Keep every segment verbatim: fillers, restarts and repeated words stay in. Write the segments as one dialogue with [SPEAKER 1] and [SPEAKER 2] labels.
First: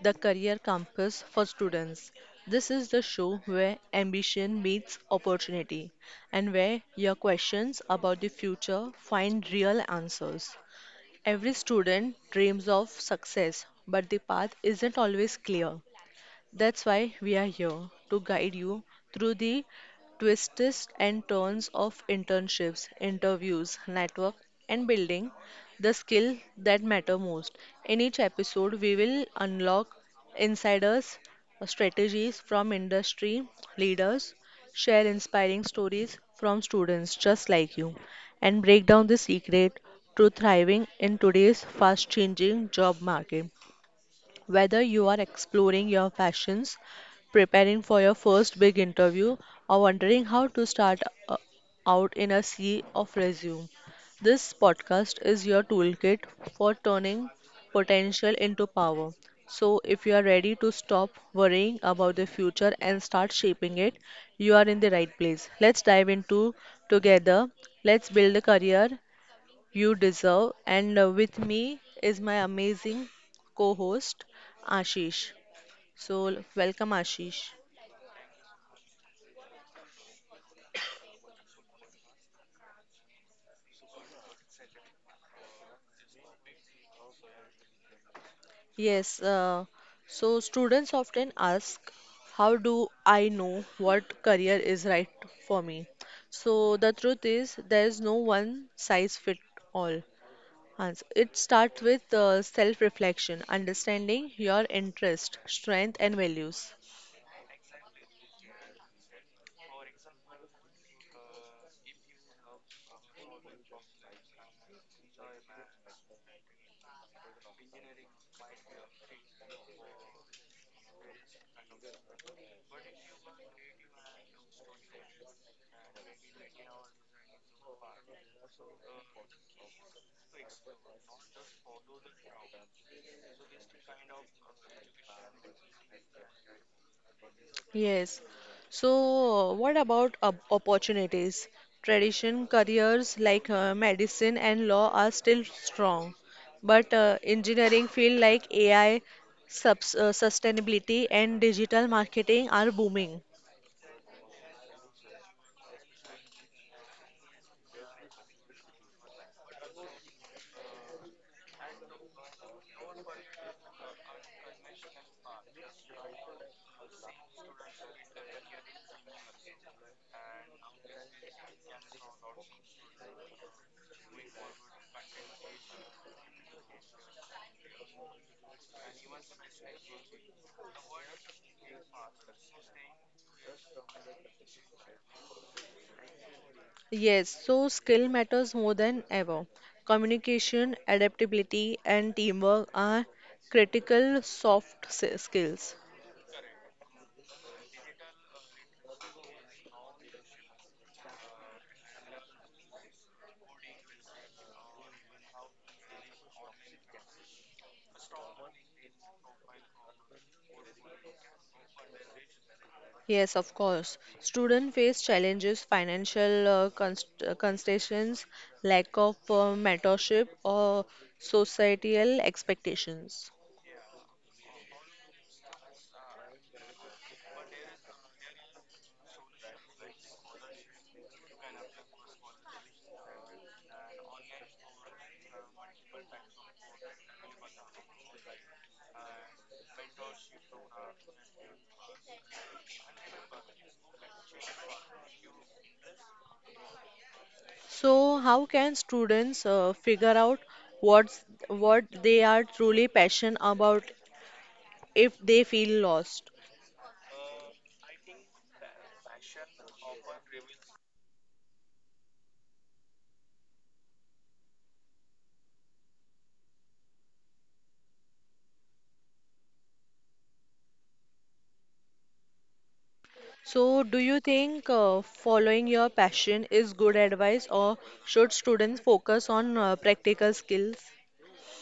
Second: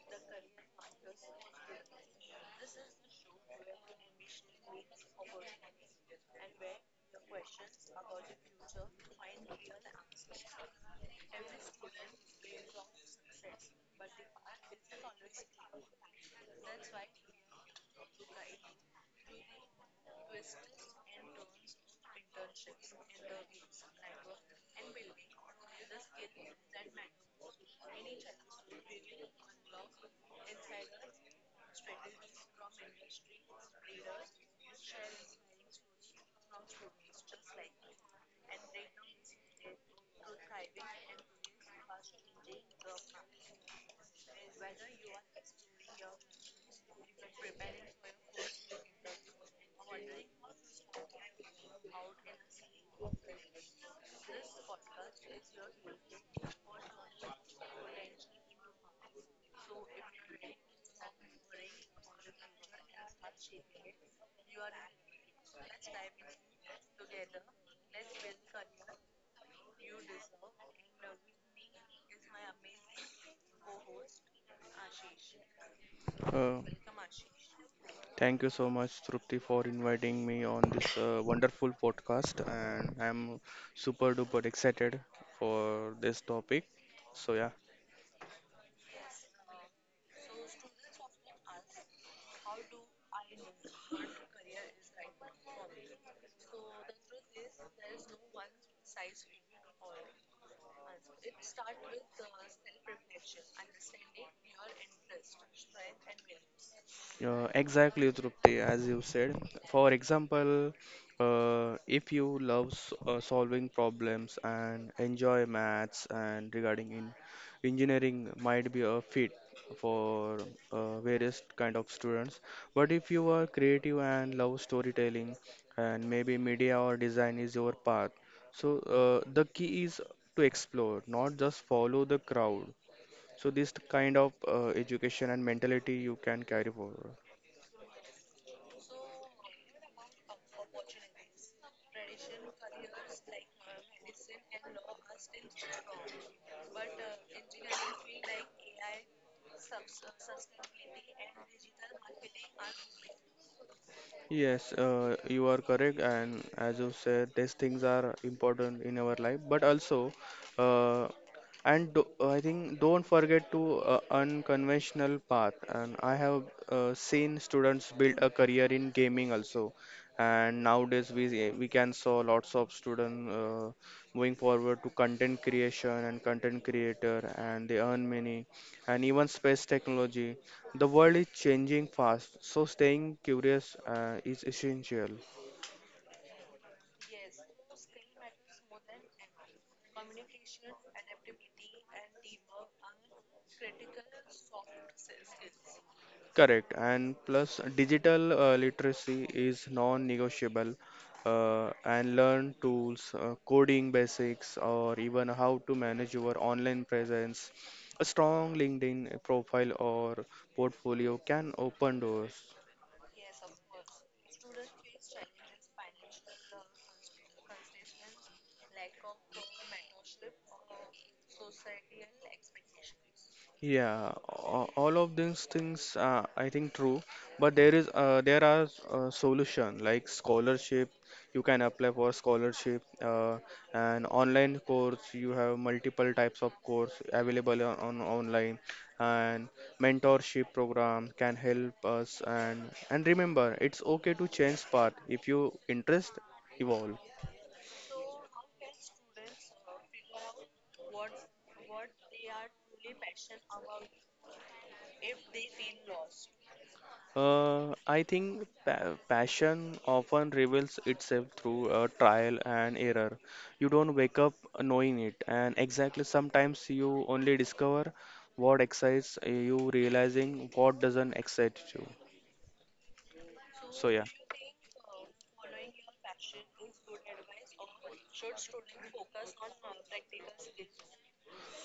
[SPEAKER 1] the career campus for students. This is the show where ambition meets opportunity and where your questions about the future find real answers. Every student dreams of success, but the path isn't always clear. That's why we are here to guide you through the twists and turns of internships, interviews, network, and building the skill that matter most. In each episode, we will unlock insiders' strategies from industry leaders, share inspiring stories from students just like you, and break down the secret to thriving in today's fast-changing job market. Whether you are exploring your passions, preparing for your first big interview, or wondering how to start uh, out in a sea of resume, this podcast is your toolkit for turning potential into power. So, if you are ready to stop worrying about the future and start shaping it, you are in the right place. Let's dive into together. Let's build a career you deserve. And uh, with me is my amazing co host, Ashish. So, l-
[SPEAKER 2] Uh,
[SPEAKER 1] welcome, Ashish.
[SPEAKER 2] Thank you so much, Trupti, for inviting me on this uh, wonderful podcast, and I'm super duper excited for this topic. So yeah,
[SPEAKER 1] Yes, uh, so students often ask, how do I know what career is right for me? So, the truth is, there is no one size fit all. Hans, it starts with uh, self reflection, understanding your interest, strength, and values.
[SPEAKER 2] Uh, exactly, Trupti, as you said. For example, uh, if you love s- uh, solving problems and enjoy maths and regarding in engineering might be a fit for uh, various kind of students. But if you are creative and love storytelling and maybe media or design is your path. So uh, the key is to explore, not just follow the crowd. So this kind of uh, education and mentality you can carry forward.
[SPEAKER 1] Yes. So, what about op- opportunities? Tradition careers like uh, medicine and law are still strong, but uh, engineering field like A I, subs uh, sustainability, and digital marketing are booming.
[SPEAKER 2] Yes, uh, you are correct, and as you said, these things are important in our life. But also, uh, and do, I think don't forget to uh, unconventional path. And I have uh, seen students build a career in gaming also. And nowadays we we can saw lots of students uh, moving forward to content creation and content creator, and they earn many, and even space technology. The world is changing fast, so staying curious uh, is essential.
[SPEAKER 1] Yes, so skill matters more than ever. Communication, adaptability, and teamwork are critical soft s- skills.
[SPEAKER 2] Correct. And plus, digital uh, literacy is non-negotiable. Uh, and learn tools, uh, coding basics, or even how to manage your online presence. A strong LinkedIn profile or portfolio can open doors.
[SPEAKER 1] Yes, of course. Students face challenges, financial uh, const- uh, constraints, lack of uh, mentorship, or societal expectations.
[SPEAKER 2] Yeah, a- all of these things uh, I think true, but there is uh, there are uh, solution like scholarship. You can apply for scholarship uh, and online course. You have multiple types of course available on, on online, and mentorship program can help us. And and remember, it's okay to change path if you interest evolve.
[SPEAKER 1] So, how can students uh, figure out what's, what they are truly passionate about if they feel lost?
[SPEAKER 2] Uh, I think pa- passion often reveals itself through uh, trial and error. You don't wake up knowing it, and exactly sometimes you only discover what excites uh, you, realizing what doesn't excite you.
[SPEAKER 1] So,
[SPEAKER 2] So,
[SPEAKER 1] do
[SPEAKER 2] yeah.
[SPEAKER 1] you think uh, following your passion is good advice, or should students focus on uh, practical skills?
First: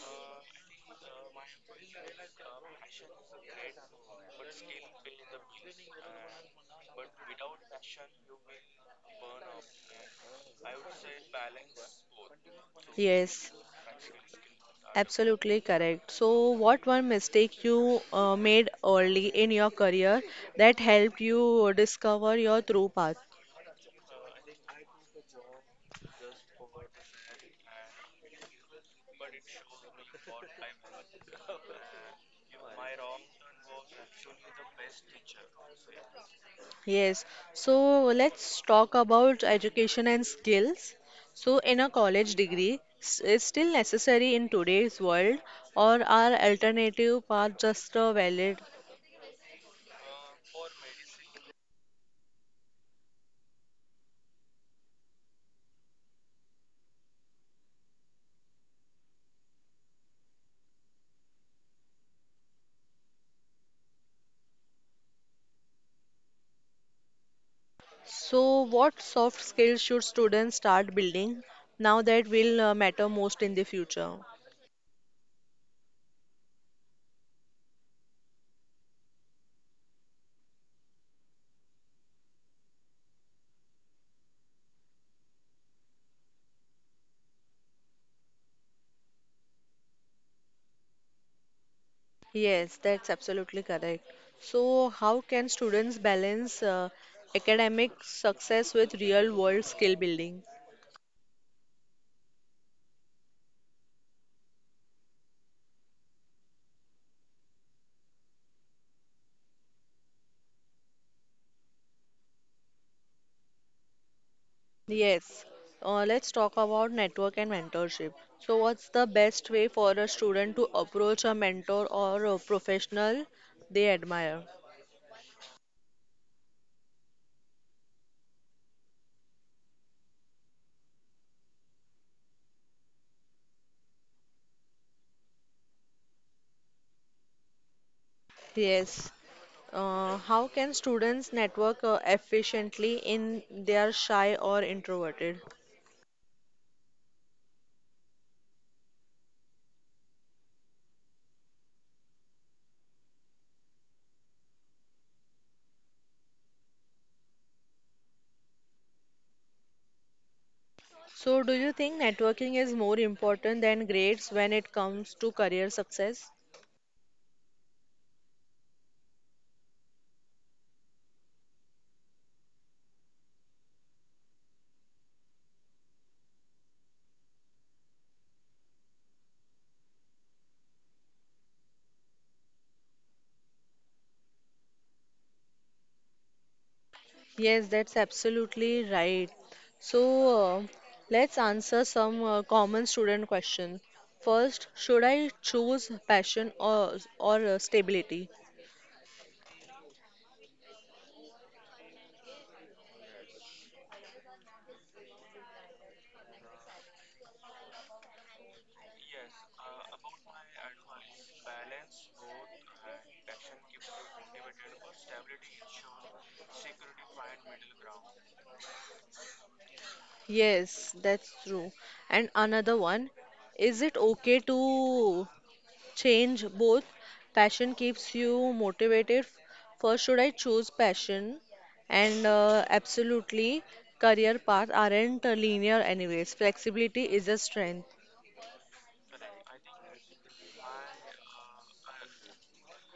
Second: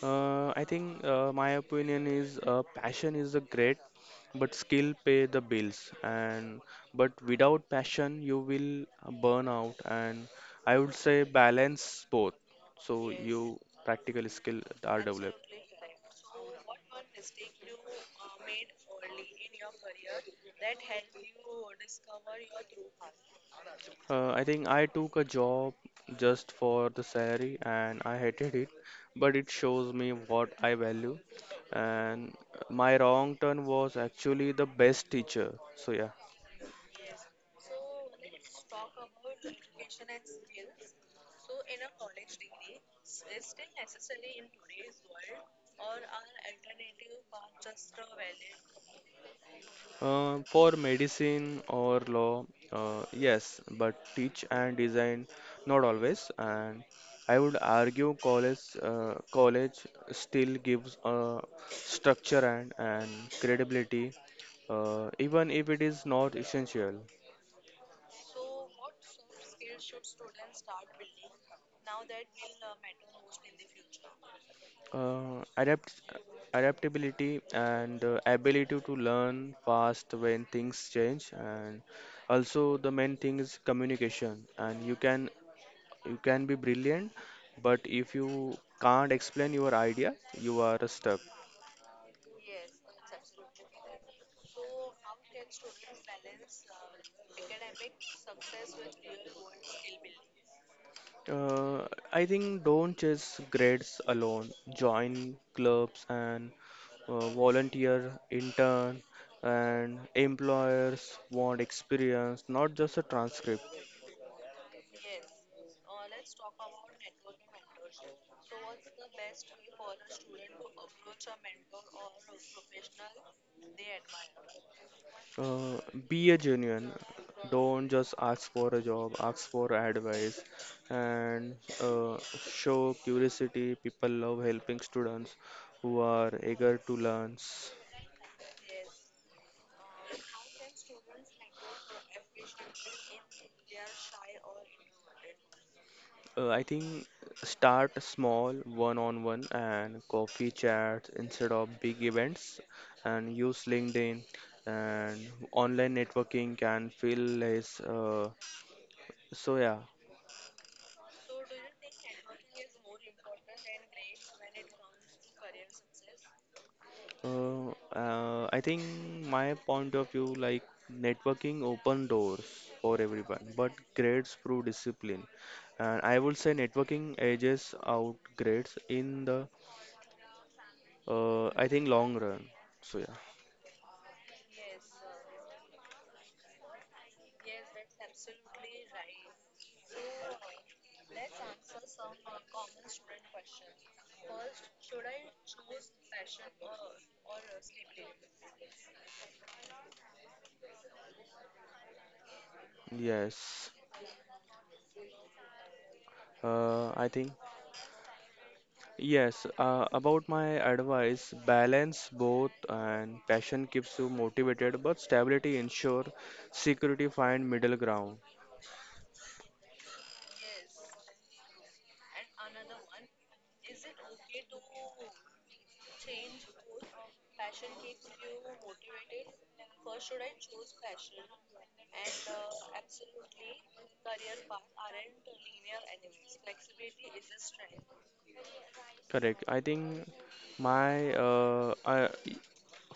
[SPEAKER 2] Uh, I think uh, my opinion is uh, passion is a great, but skill pay the bills. And but without passion, you will uh, burn out. And I would say balance both. So yes,
[SPEAKER 1] Yes.
[SPEAKER 2] you practical skill are developed.
[SPEAKER 1] Absolutely correct. So, what one mistake you uh, made early in your career that helped you discover your true path?
[SPEAKER 2] Uh, I think I took a job just for the salary and I hated it, but it shows me what I value. And my wrong turn was actually the best teacher. So, yeah.
[SPEAKER 1] Yes. So, let's talk about education and skills. So, in a college degree, s- is still necessary in today's world, or are alternative paths just uh, valid?
[SPEAKER 2] Uh, for medicine or law, uh, yes, but teach and design, not always. And I would argue college, uh, college still gives uh, structure and, and credibility, uh, even if it is not essential.
[SPEAKER 1] So, what soft skills should students start building now that will uh, matter most in the future?
[SPEAKER 2] Uh, adapt Adaptability and uh, ability to learn fast when things change, and also the main thing is communication, and you can you can be brilliant, but if you can't explain your idea, you are stuck.
[SPEAKER 1] Yes, that's absolutely correct. So, how can students balance uh, academic success with real world skill building?
[SPEAKER 2] uh, I think don't chase grades alone, join clubs and uh, volunteer intern, and employers want experience, not just a transcript.
[SPEAKER 1] Yes, uh, let's talk about network and mentorship. So, what's the best way for a student to approach a mentor or a professional they admire?
[SPEAKER 2] Uh, be a genuine. Don't just ask for a job, ask for advice and uh, show curiosity. People love helping students who are eager to learn.
[SPEAKER 1] Yes, uh, how can students network uh, efficiently in they are shy or introverted?
[SPEAKER 2] Uh, I think start small, one on one, and coffee chats instead of big events, and use LinkedIn, and online networking can feel less. Uh, so, yeah.
[SPEAKER 1] So, do you think networking is more important than grades when it comes to career success?
[SPEAKER 2] Uh, uh, I think my point of view, like networking open doors for everyone, but grades prove discipline. And I would say networking edges out grades in the, uh, I think long run. So yeah,
[SPEAKER 1] Yes, that's absolutely right. So, uh, let's answer some uh, common student question. First, should I choose passion or or uh, stability?
[SPEAKER 2] yes. Uh, I think yes. Uh, about my advice, balance both, and passion keeps you motivated, but stability ensure security, find middle ground.
[SPEAKER 1] Yes, that's true. And another one, is it okay to change both passion keeps you motivated first should I choose passion and uh, absolutely career path aren't uh, linear anyways flexibility is a strength.
[SPEAKER 2] Correct. I think my uh, I,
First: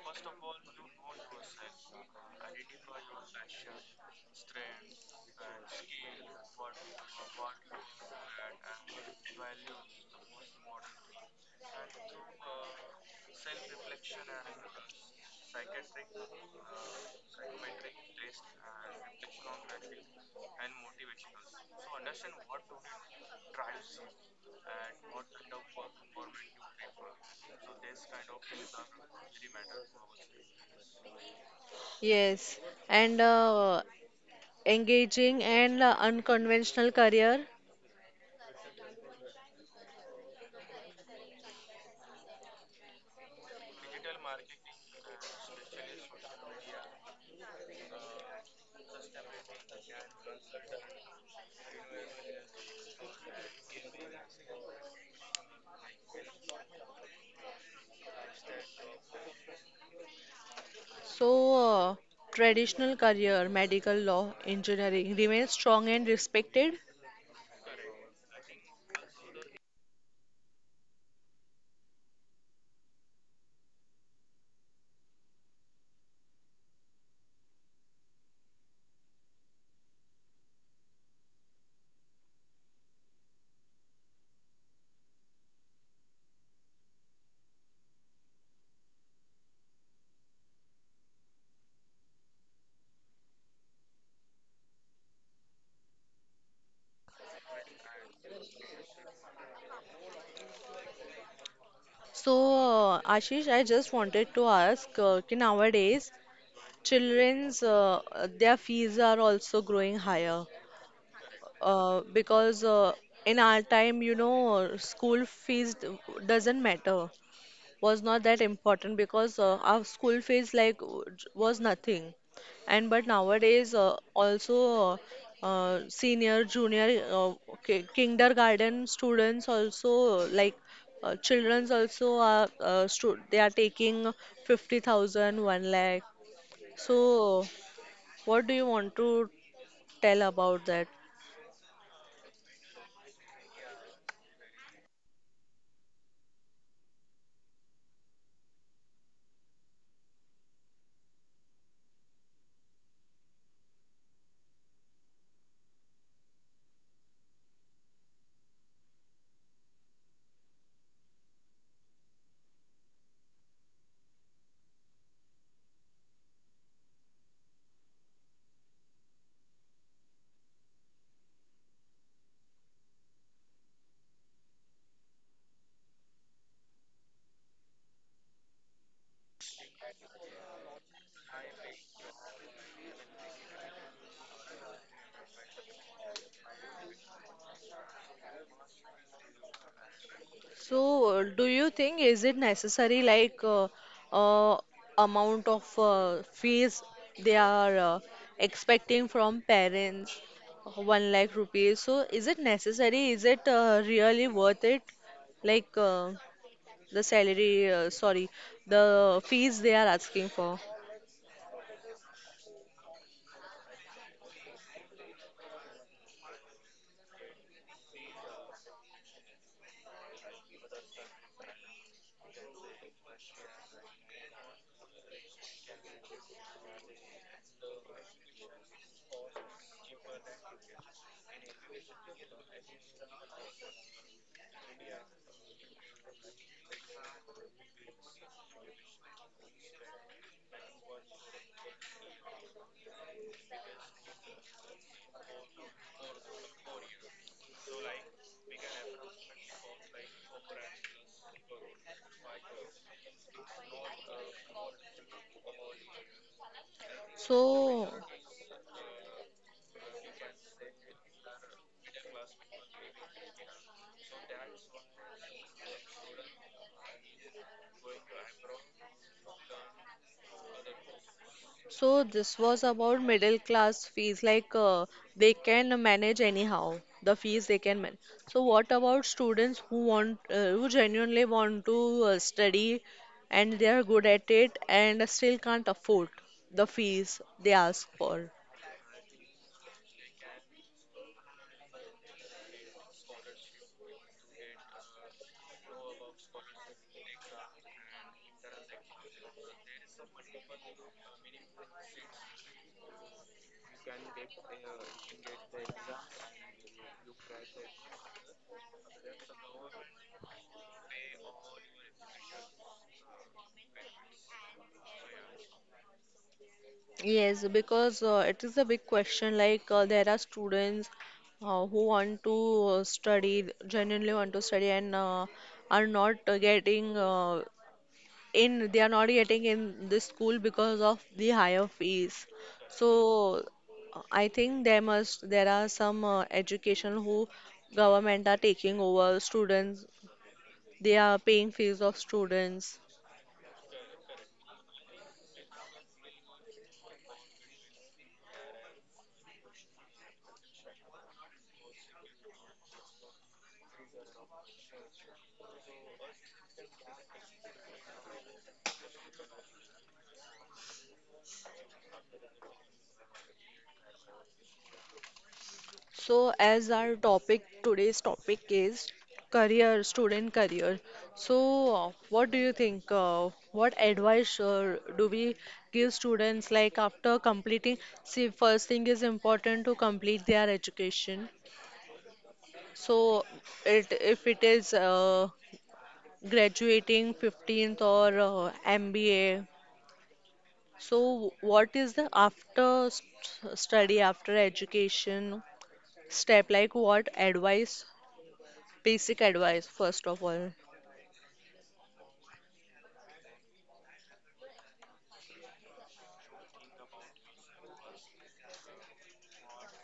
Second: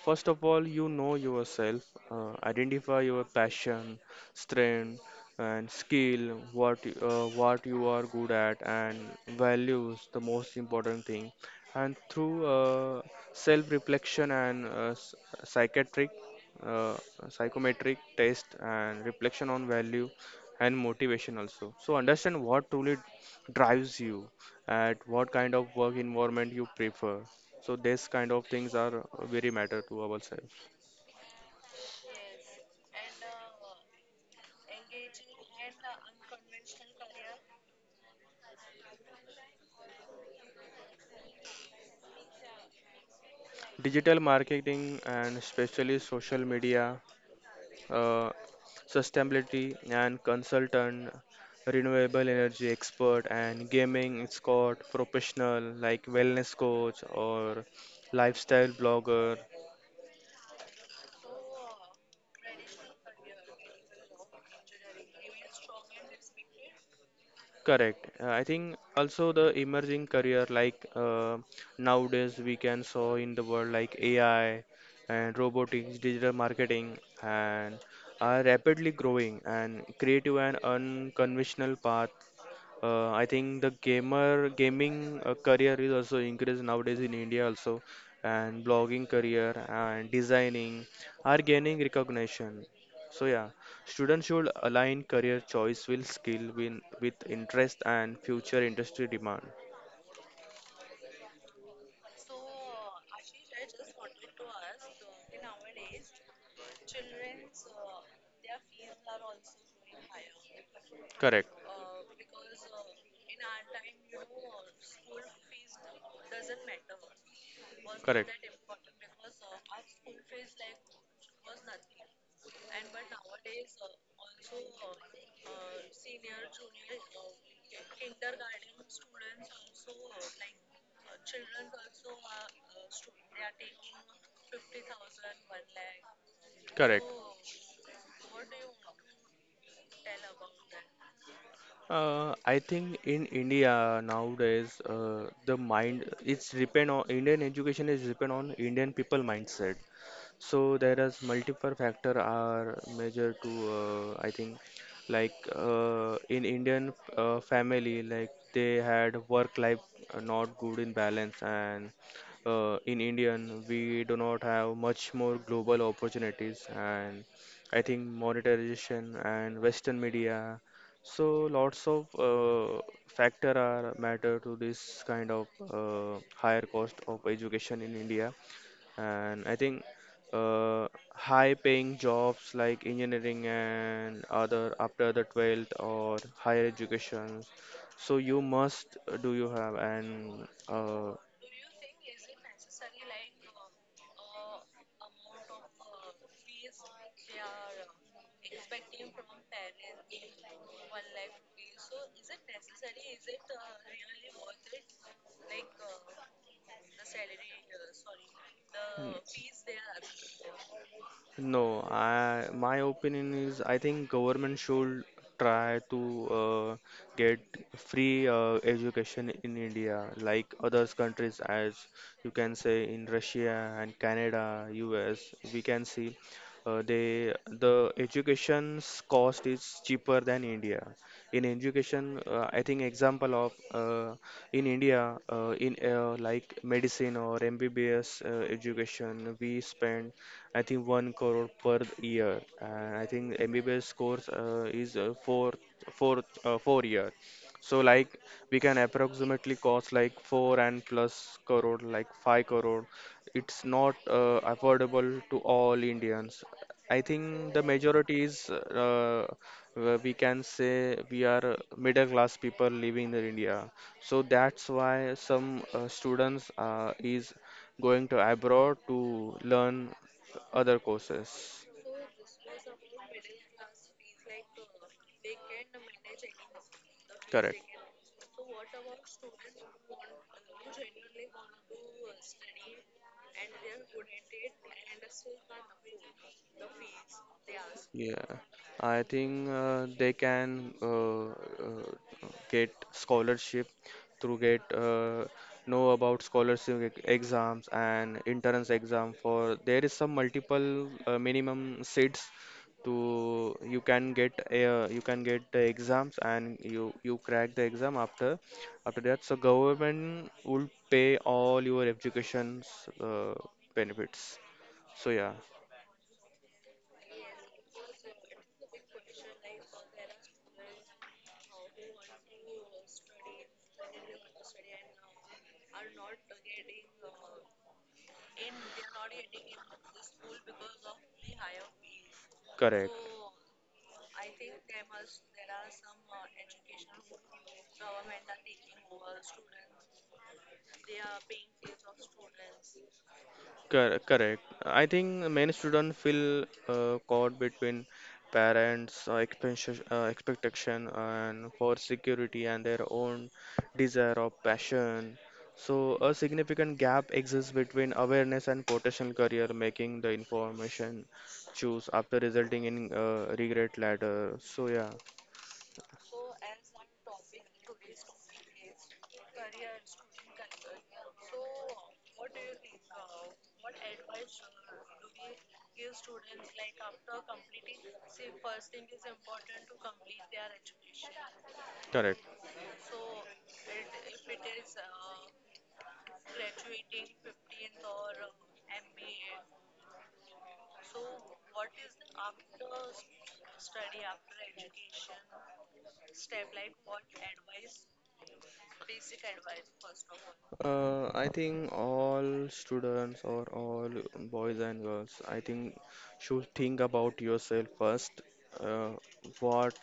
[SPEAKER 2] First of all, you know yourself, uh, identify your passion, strength, and skill, what y- uh, what you are good at, and values, the most important thing. And through uh, self-reflection and uh, s- psychiatric, uh, psychometric test, and reflection on value and motivation also. So understand what truly drives you at what kind of work environment you prefer, so this kind of things are very matter to ourselves.
[SPEAKER 1] Yes, and uh, engaging and uh, unconventional career.
[SPEAKER 2] Digital marketing and especially social media, uh, sustainability and consultant, renewable energy expert, and gaming escort professional like wellness coach or lifestyle blogger.
[SPEAKER 1] So, uh, traditional career medical law engineering remains strong and respected.
[SPEAKER 2] Correct. Uh, I think also the emerging career like uh, nowadays we can saw in the world like A I and robotics, digital marketing, and are rapidly growing, and creative and unconventional path. uh, I think the gamer gaming uh, career is also increased nowadays in India also, and blogging career and designing are gaining recognition. So yeah, students should align career choice with skill win with interest and future industry demand.
[SPEAKER 1] So, uh, Ashish, I just wanted to ask, uh, कि nowadays children's uh, uh, their fees are also growing higher
[SPEAKER 2] Correct,
[SPEAKER 1] uh, because uh, in our time, you know, school fees d- doesn't matter, was not
[SPEAKER 2] correct,
[SPEAKER 1] that important because uh, our school fees like w- j- was nothing. And but nowadays uh, also uh, uh, senior, junior, uh, ki- kindergarten students also uh, like uh, children's also are uh, stu they are taking fifty thousand one lakh.
[SPEAKER 2] correct.
[SPEAKER 1] So, what do you want to tell about that?
[SPEAKER 2] Uh, I think in India nowadays, uh, the mind it's depend on Indian education is depend on Indian people mindset. So there is multiple factor are major to, uh, I think, like uh, in Indian uh, family, like they had work life uh, not good in balance, and uh, in Indian we do not have much more global opportunities, and I think monetization and Western media, so lots of uh, factor are matter to this kind of uh, higher cost of education in India. And I think uh, high-paying jobs like engineering and other after the twelfth or higher educations. So you must uh, do you have and
[SPEAKER 1] So,
[SPEAKER 2] uh,
[SPEAKER 1] uh, do you think is it necessary like uh, uh, amount of uh, fees they are uh, expecting from parents, one lakh rupees? So, is it necessary? Is it uh, really worth it? Like uh, the salary, uh, sorry, the fees they are asking for.
[SPEAKER 2] No, I, my opinion is I think government should try to uh, get free uh, education in India, like others countries, as you can say in Russia and Canada, U S. We can see uh, they the education's cost is cheaper than India. In education, uh, I think example of uh, in India uh, in uh, like medicine or M B B S uh, education, we spend I think one crore per year. And I think M B B S course uh, is uh, four, four, uh, four year. So like we can approximately cost like four and plus crore, like five crore. It's not uh, affordable to all Indians. I think the
[SPEAKER 1] So,
[SPEAKER 2] majority is uh, uh, we can say we are middle class people living in India. So that's why some uh, students uh, is going to abroad to learn other courses.
[SPEAKER 1] so this was about middle class fees, like uh, they can manage anyhow, the fees they
[SPEAKER 2] Correct.
[SPEAKER 1] can manage. So what about students who want, uh, who genuinely want to uh, study and they are good at it and still can't afford the fees they ask
[SPEAKER 2] Yeah,
[SPEAKER 1] for?
[SPEAKER 2] I think uh, they can uh, uh, get scholarship through get uh, know about scholarship e- exams and entrance exam, for there is some multiple uh, minimum seats to you can get uh, you can get the exams, and you you crack the exam after after that, so government will pay all your education's uh, benefits. So yeah,
[SPEAKER 1] Yes, because uh, it is a big question. Like uh, there are students uh, who want to uh, study, genuinely want to study, and uh, are not uh, getting uh, in they are not getting in the school because of the higher fees.
[SPEAKER 2] correct.
[SPEAKER 1] So I think there must there are some uh, education who government are taking over students. They are paying fees of students.
[SPEAKER 2] Cor- Correct. I think many students feel uh, caught between parents' uh, expectation, uh, expectation and for security, and their own desire or passion. So a significant gap exists between awareness and potential career, making the information choose after, resulting in uh, regret later. So yeah,
[SPEAKER 1] So, as our topic today's topic is career, student career. So, uh, what do you think? Uh, what advice uh, do we give students like after completing? See, first thing is important to complete their education.
[SPEAKER 2] correct.
[SPEAKER 1] So it if it is uh, graduating fifteenth or uh, M B A, so what is the after st study, after education step? Like what advice, basic advice, first of all.
[SPEAKER 2] Uh, I think all students or all boys and girls, I think should think about yourself first. Uh, what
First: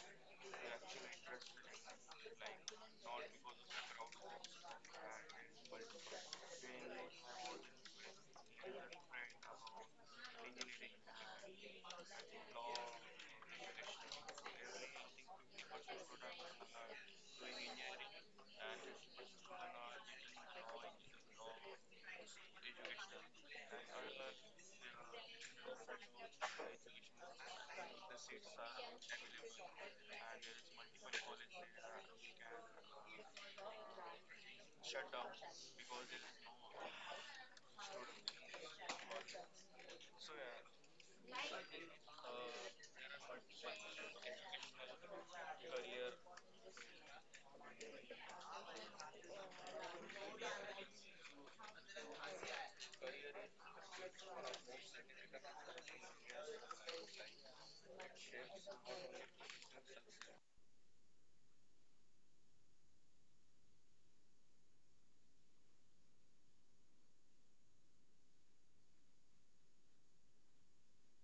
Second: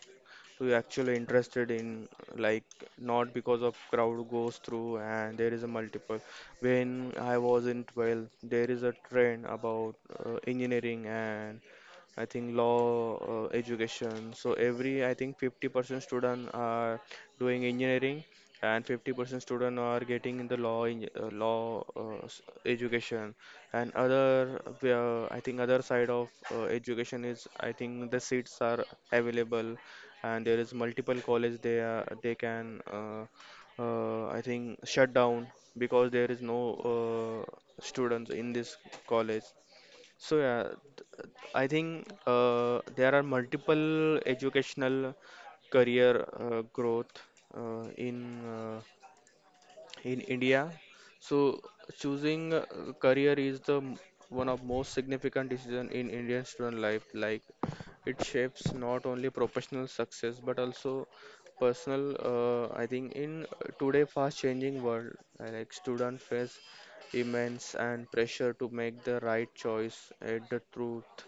[SPEAKER 2] do you actually interested in? Like not because of crowd goes through, and there is a multiple. When I was in twelve, there is a trend about uh, engineering and I think law, uh, education. So every I think fifty percent student are doing engineering, and fifty percent student are getting in the law, in, uh, law uh, s- education. And other, uh, I think other side of uh, education is I think the seats are available, and there is multiple college they are, they can uh, uh, I think shut down because there is no uh, students in this college. So yeah, th- I think uh, there are multiple educational career uh, growth uh, in uh, in India. So choosing a career is the m- one of most significant decision in Indian student life. Like it shapes not only professional success but also personal. Uh, I think in today fast changing world, uh, like student face immense and pressure to make the right choice. And the truth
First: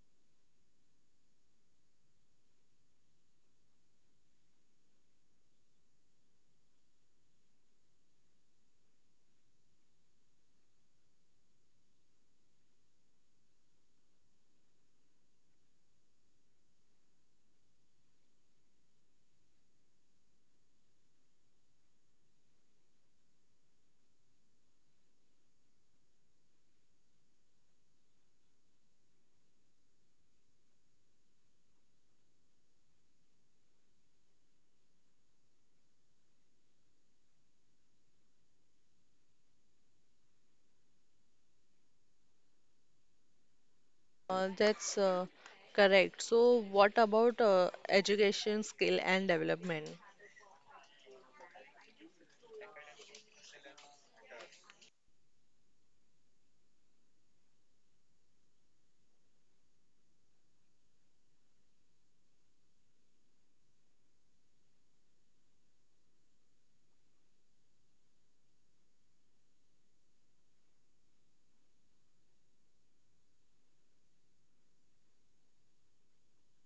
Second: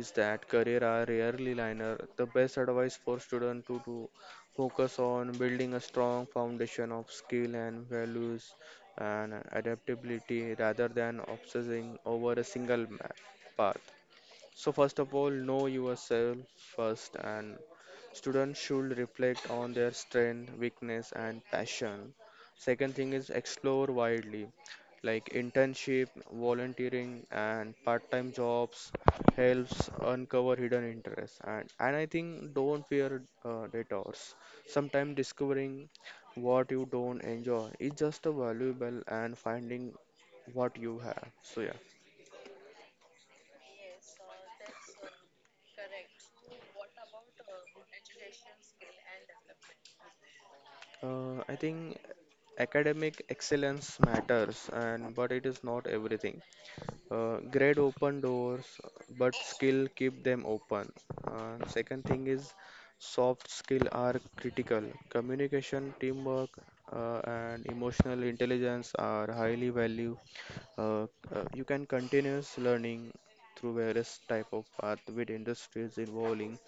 [SPEAKER 2] is that career are rarely linear. The best advice for student to do focus on building a strong foundation of skill and values and adaptability rather than obsessing over a single ma- path. So, first of all, know yourself first, and students should reflect on their strength, weakness, and passion. Second thing is explore widely, like internship, volunteering, and part-time jobs helps uncover hidden interests. And and I think don't fear uh, detours. Sometimes discovering what you don't enjoy is just a valuable and finding what you have. So yeah.
[SPEAKER 1] Uh, that's uh, correct. So what about uh, education, skill and development?
[SPEAKER 2] Uh, I think academic excellence matters, and but it is not everything. Uh, great open doors, but skill keep them open. Uh, second thing is soft skill are critical. Communication, teamwork, uh, and emotional intelligence are highly valued. Uh, uh, you can continuous learning through various type of path with industries evolving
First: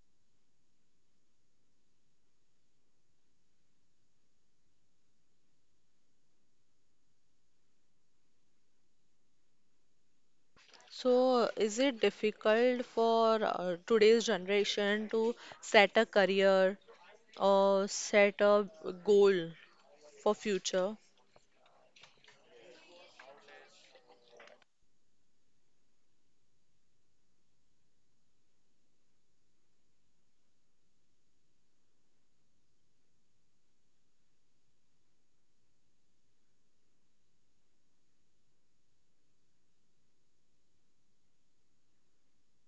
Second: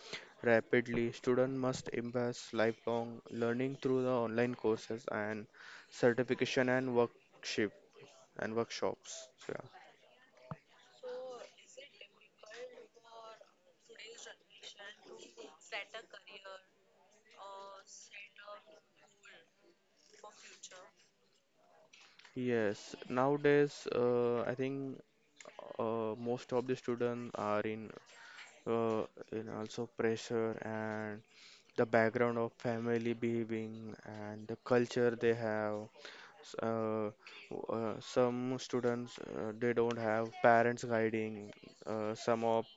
[SPEAKER 2] rapidly. Student must embrace lifelong learning through the online courses and certification and workshop and workshops. So, yeah.
[SPEAKER 1] So, is it difficult for uh, today's generation to set a career or set a goal for future?
[SPEAKER 2] Yes, nowadays uh, I think uh, most of the students are in uh, in also pressure and the background of family behaving and the culture they have. S- Uh, w- uh, some students uh, they don't have parents guiding. Uh, some of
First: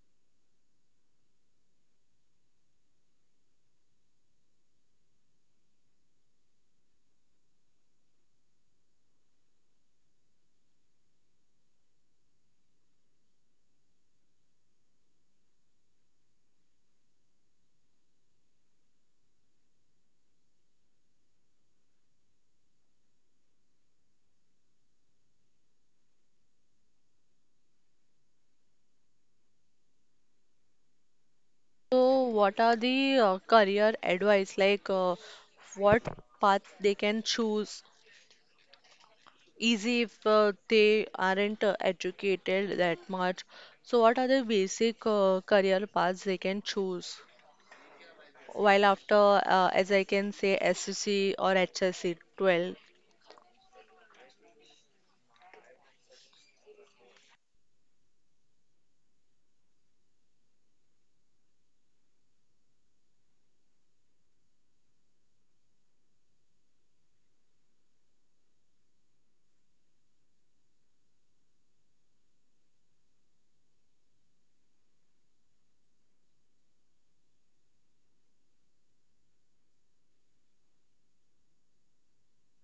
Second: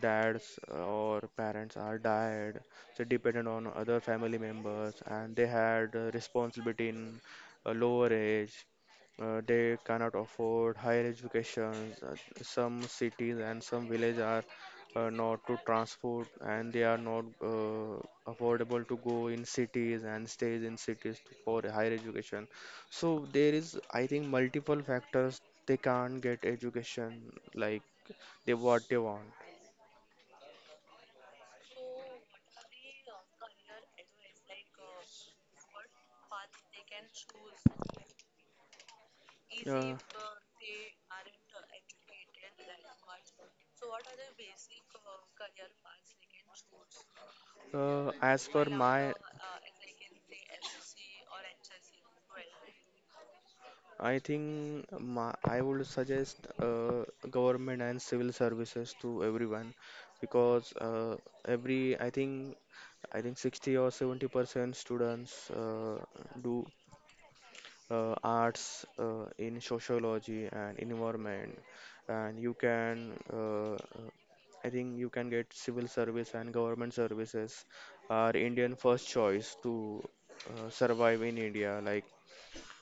[SPEAKER 2] dads or parents are died, so dependent on other family members, and they had uh, responsibility in a lower age. Uh, they cannot afford higher education. Uh, Some cities and some villages are uh, not to transport, and they are not uh, affordable to go in cities and stays in cities to- for higher education. So there is, I think, multiple factors they can't get education like they what they want.
[SPEAKER 1] So, what are the uh, career advice like uh, what path they can choose?
[SPEAKER 2] Yeah.
[SPEAKER 1] Easy if uh, they aren't uh, educated that much. So, what are the basic uh, career paths they can choose?
[SPEAKER 2] Uh, as per
[SPEAKER 1] While
[SPEAKER 2] my,
[SPEAKER 1] after, uh, as I can say, S S C or H S C twelve.
[SPEAKER 2] I think my, I would suggest uh, government and civil services to everyone because uh, every I think I think sixty or seventy percent students uh, do uh, arts uh, in sociology and environment, and you can uh, uh, I think you can get civil service and government services are Indian first choice to uh, survive in India like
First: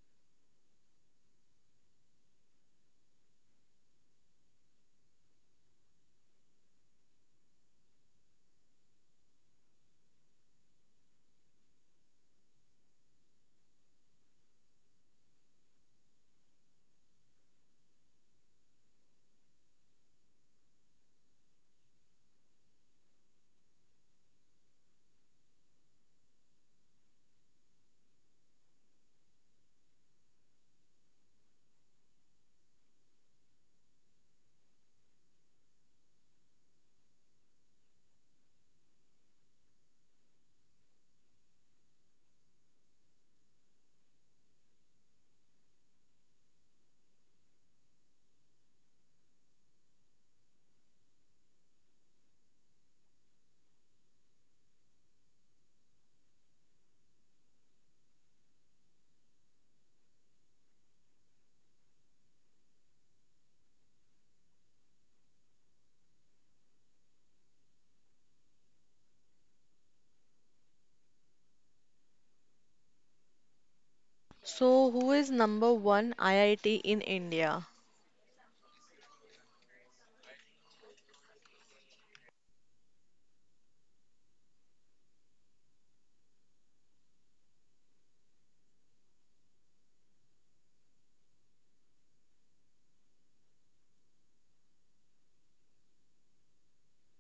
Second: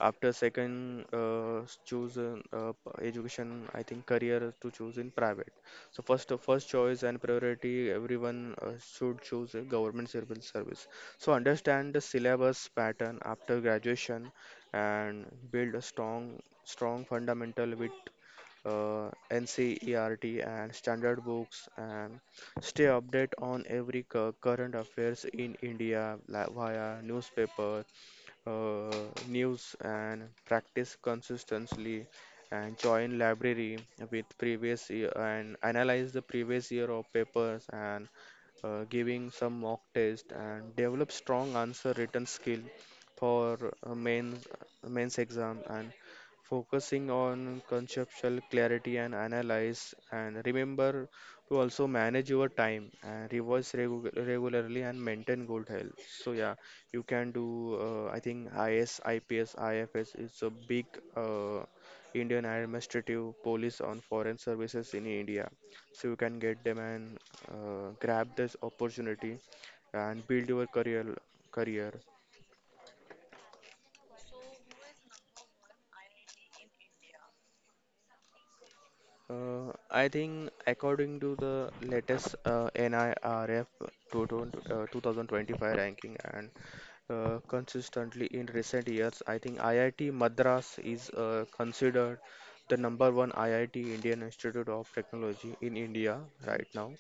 [SPEAKER 2] after second, uh, s- choose uh, uh, p- education. I think career to choose in private. So first, uh, first choice and priority. Everyone uh, should choose a government civil service. So understand the syllabus pattern after graduation, and build a strong, strong fundamental with uh, NCERT and standard books, and stay update on every cu- current affairs in India like via newspaper uh, news and practice consistently and join library with previous year and analyze the previous year of papers and uh, giving some mock test and develop strong answer written skill for uh, main uh, mains exam and focusing on conceptual clarity and analyze and remember to also manage your time and revise regu- regularly and maintain good health. So yeah, you can do, uh, I think, I S, I P S, I F S is a big uh, Indian Administrative Police on Foreign Services in India. So you can get them and uh, grab this opportunity and build your career career
[SPEAKER 1] So, who is number one I I T in India?
[SPEAKER 2] Uh, I think according to the latest uh, nerf twenty twenty, uh, two thousand twenty-five ranking and uh, consistently in recent years, I think I I T Madras is uh, considered the number one I I T Indian Institute of Technology in India right now,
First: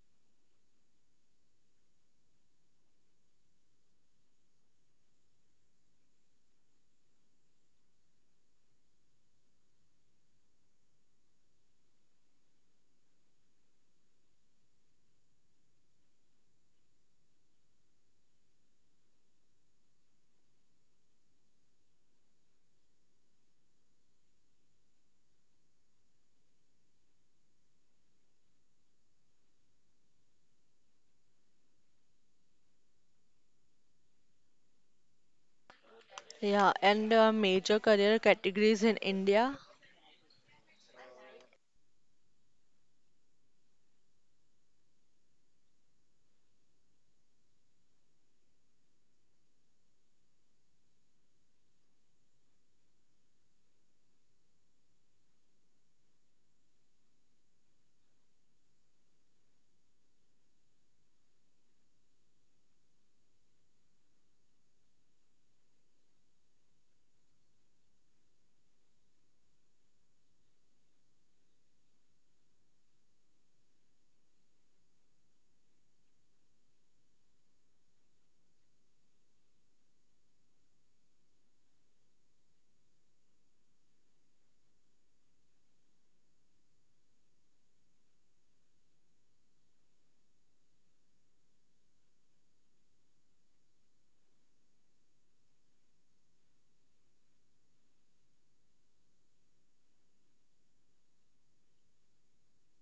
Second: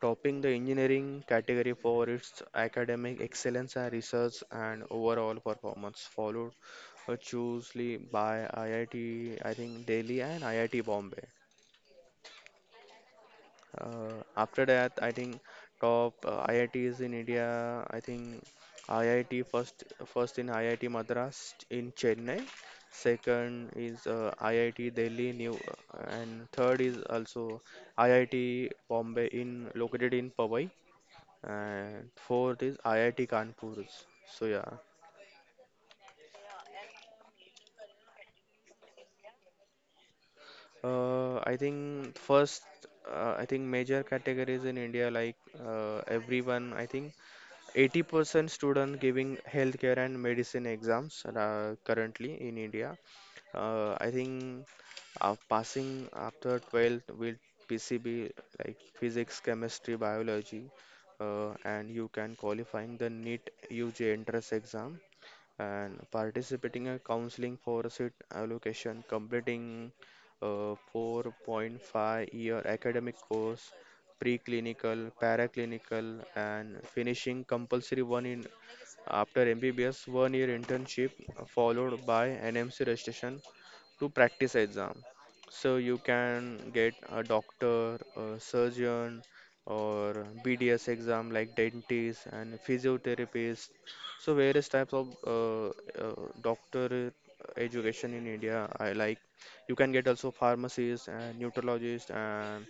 [SPEAKER 2] topping the engineering category for its academic excellence and research and overall performance, followed uh, closely by I I T, I T, I think Delhi and I I T Bombay. Uh, after that, I think top uh, I I Ts in India. I think I I T first, first in I I T Madras in Chennai. Second is uh, I I T Delhi, New, uh, and third is also I I T Bombay in located in Powai, and fourth is I I T Kanpur. So yeah,
[SPEAKER 1] Yeah, and uh, major career categories in India.
[SPEAKER 2] uh, I think first, uh, I think major categories in India like uh, everyone. I think eighty percent student giving healthcare and medicine exams uh, currently in India. Uh, I think uh, passing after twelfth with P C B like physics, chemistry, biology, uh, and you can qualifying the NEET U G entrance exam and participating in counseling for seat allocation, completing a four point five year academic course, preclinical, paraclinical, and finishing compulsory one in after M B B S one year internship followed by N M C registration to practice exam. So you can get a doctor, a surgeon, or B D S exam like dentist and physiotherapist, so various types of uh, uh, doctor education in India. I like you can get also pharmacists and neurologist and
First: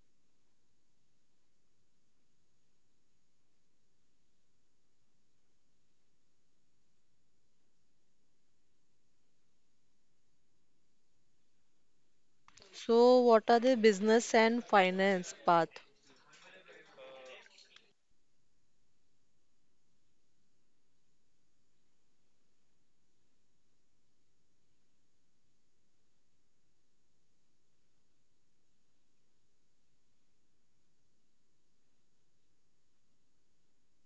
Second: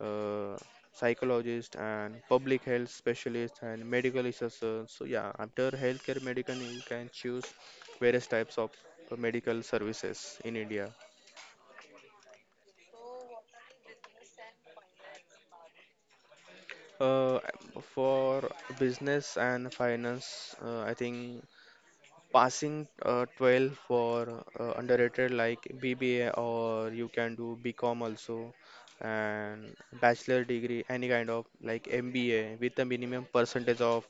[SPEAKER 2] uh, psychologist and public health specialist and medical researcher. So yeah, after healthcare medicine, you can choose various types of uh, medical services in India.
[SPEAKER 1] So, what are the business and finance path?
[SPEAKER 2] Uh, for business and finance, uh, I think passing uh, twelve for uh, underrated like B B A or you can do BCom also, and bachelor degree any kind of like M B A with a minimum percentage of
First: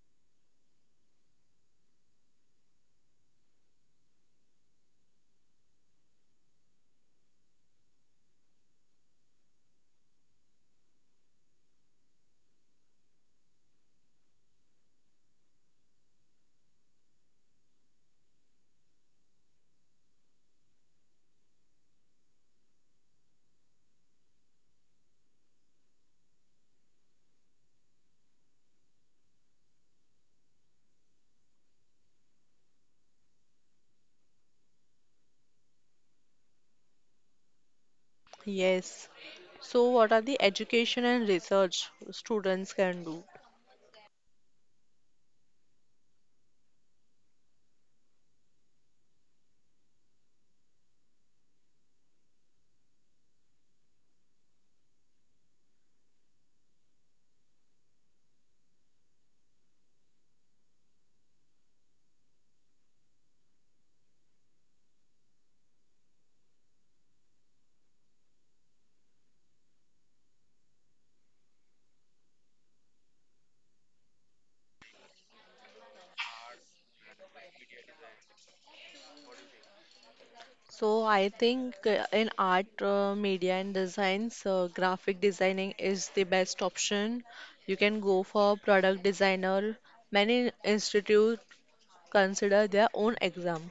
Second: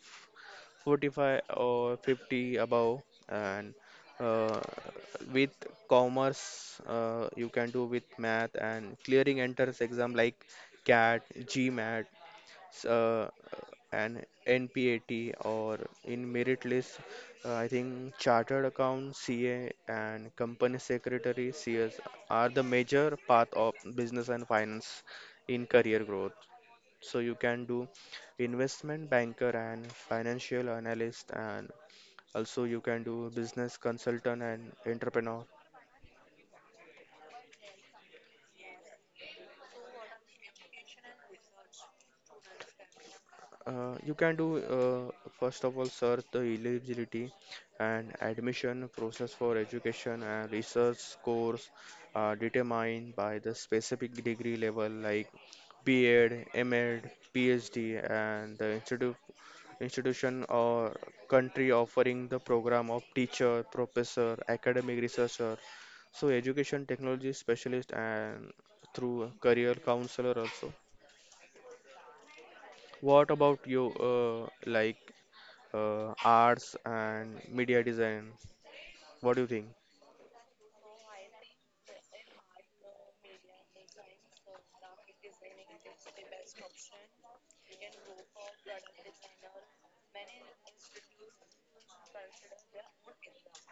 [SPEAKER 2] forty-five or fifty above, and uh, with commerce uh, you can do with math and clearing entrance exam like CAT, GMAT, s- uh, an NPAT, or in merit list, uh, I think chartered account C A and company secretary C S are the major path of business and finance in career growth. So you can do investment banker and financial analyst, and also you can do business consultant and entrepreneur.
[SPEAKER 1] Yes. So, what are the education and research students can do?
[SPEAKER 2] Uh, you can do uh, first of all search the eligibility and admission process for education and research course are determined by the specific degree level like B Ed, M Ed, P H D, and the institute institution or country offering the program of teacher, professor, academic researcher. So education technology specialist and through career counselor also. What about you? Uh, like uh, arts and media design. What do you think?
[SPEAKER 1] So, I think uh, in art, uh, media, and designs, uh, graphic designing is the best option. You can go for product designer. Many institute consider their own exam.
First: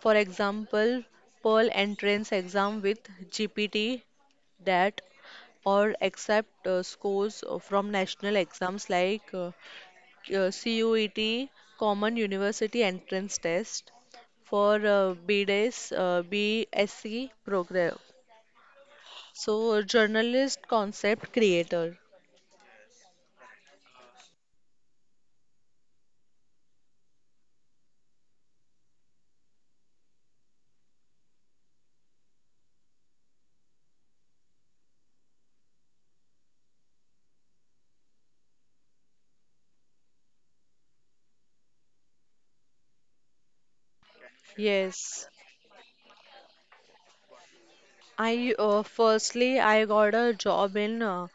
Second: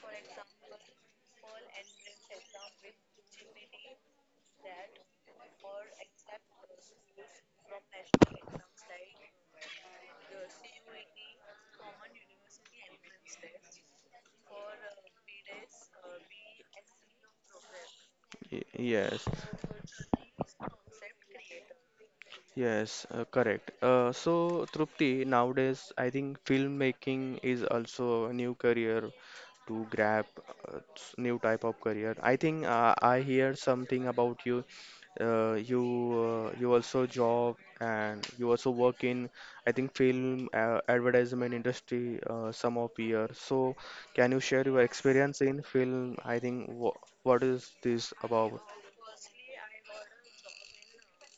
[SPEAKER 1] For example, Pearl entrance exam with G P T that or accept uh, scores from national exams like uh, uh, C U E T, Common University Entrance Test for uh, B D E S, uh, BSc program.
[SPEAKER 2] Y- Yes,
[SPEAKER 1] So, journalist concept creator.
[SPEAKER 2] yes, uh, correct. Uh, so, Trupti, nowadays I think filmmaking is also a new career to grab, uh, s- new type of career. I think uh, I hear something about you uh, you uh, you also job, and you also work in I think film uh, advertisement industry uh, some of year. So can you share your
[SPEAKER 1] Yes,
[SPEAKER 2] experience in film? I think wha what is this
[SPEAKER 1] I
[SPEAKER 2] about?
[SPEAKER 1] uh, firstly I got a job in uh,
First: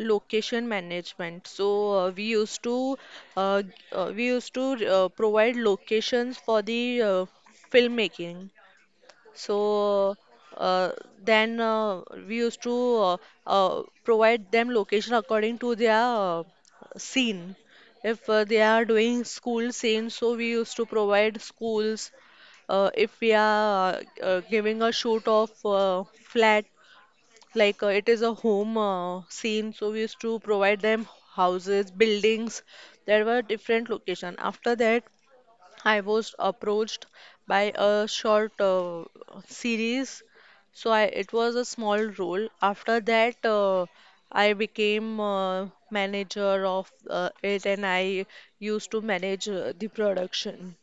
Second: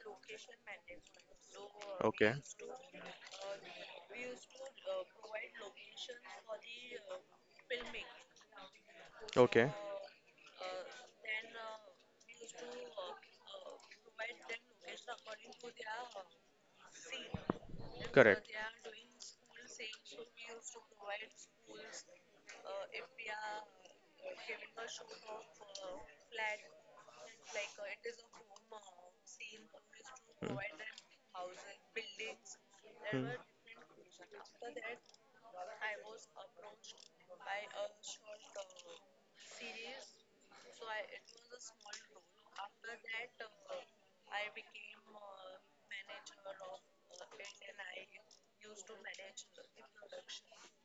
[SPEAKER 1] location management. So uh, we
[SPEAKER 2] Okay,
[SPEAKER 1] used to uh, g- uh, we used to uh, provide locations for the uh, filmmaking.
[SPEAKER 2] okay.
[SPEAKER 1] So uh, then uh, we used to uh, uh, provide them location according to their uh, scene. If uh,
[SPEAKER 2] Correct.
[SPEAKER 1] they are doing school scene, so we used to provide schools. Uh, if we are uh, uh, giving a shoot of uh, flat, like uh, it is a home uh, scene, so we used to provide them houses, buildings. There
[SPEAKER 2] Hmm. Hmm.
[SPEAKER 1] were different location. After that, I was approached by a short uh, series, so I, it was a small role. After that, uh, I became uh, manager of uh, it, and I used to manage uh, the production.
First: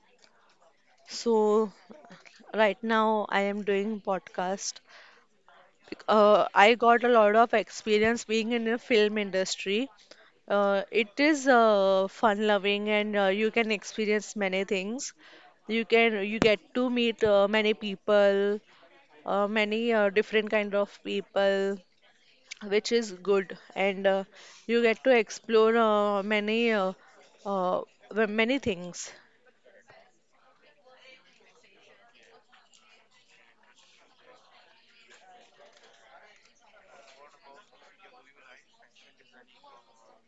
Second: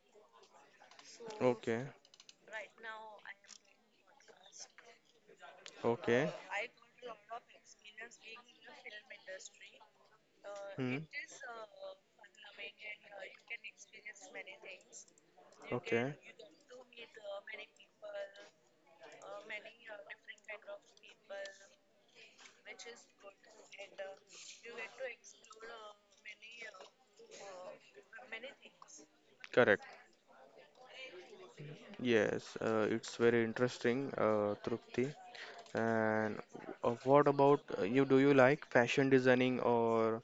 [SPEAKER 1] So
[SPEAKER 2] Okay.
[SPEAKER 1] right now, I am doing podcast.
[SPEAKER 2] Okay.
[SPEAKER 1] uh, I got a lot of experience being in the film industry. Uh,
[SPEAKER 2] Hmm.
[SPEAKER 1] it is uh, fun loving and uh, you can experience many things. You
[SPEAKER 2] Okay.
[SPEAKER 1] can you get to meet uh, many people, uh, many uh, different kind of people, which is good. And uh, you get to explore uh, many uh, uh, w- many things.
[SPEAKER 2] Correct. Yes, uh, it's very interesting, uh, Trupti. And uh, what about uh, you? Do you like fashion designing or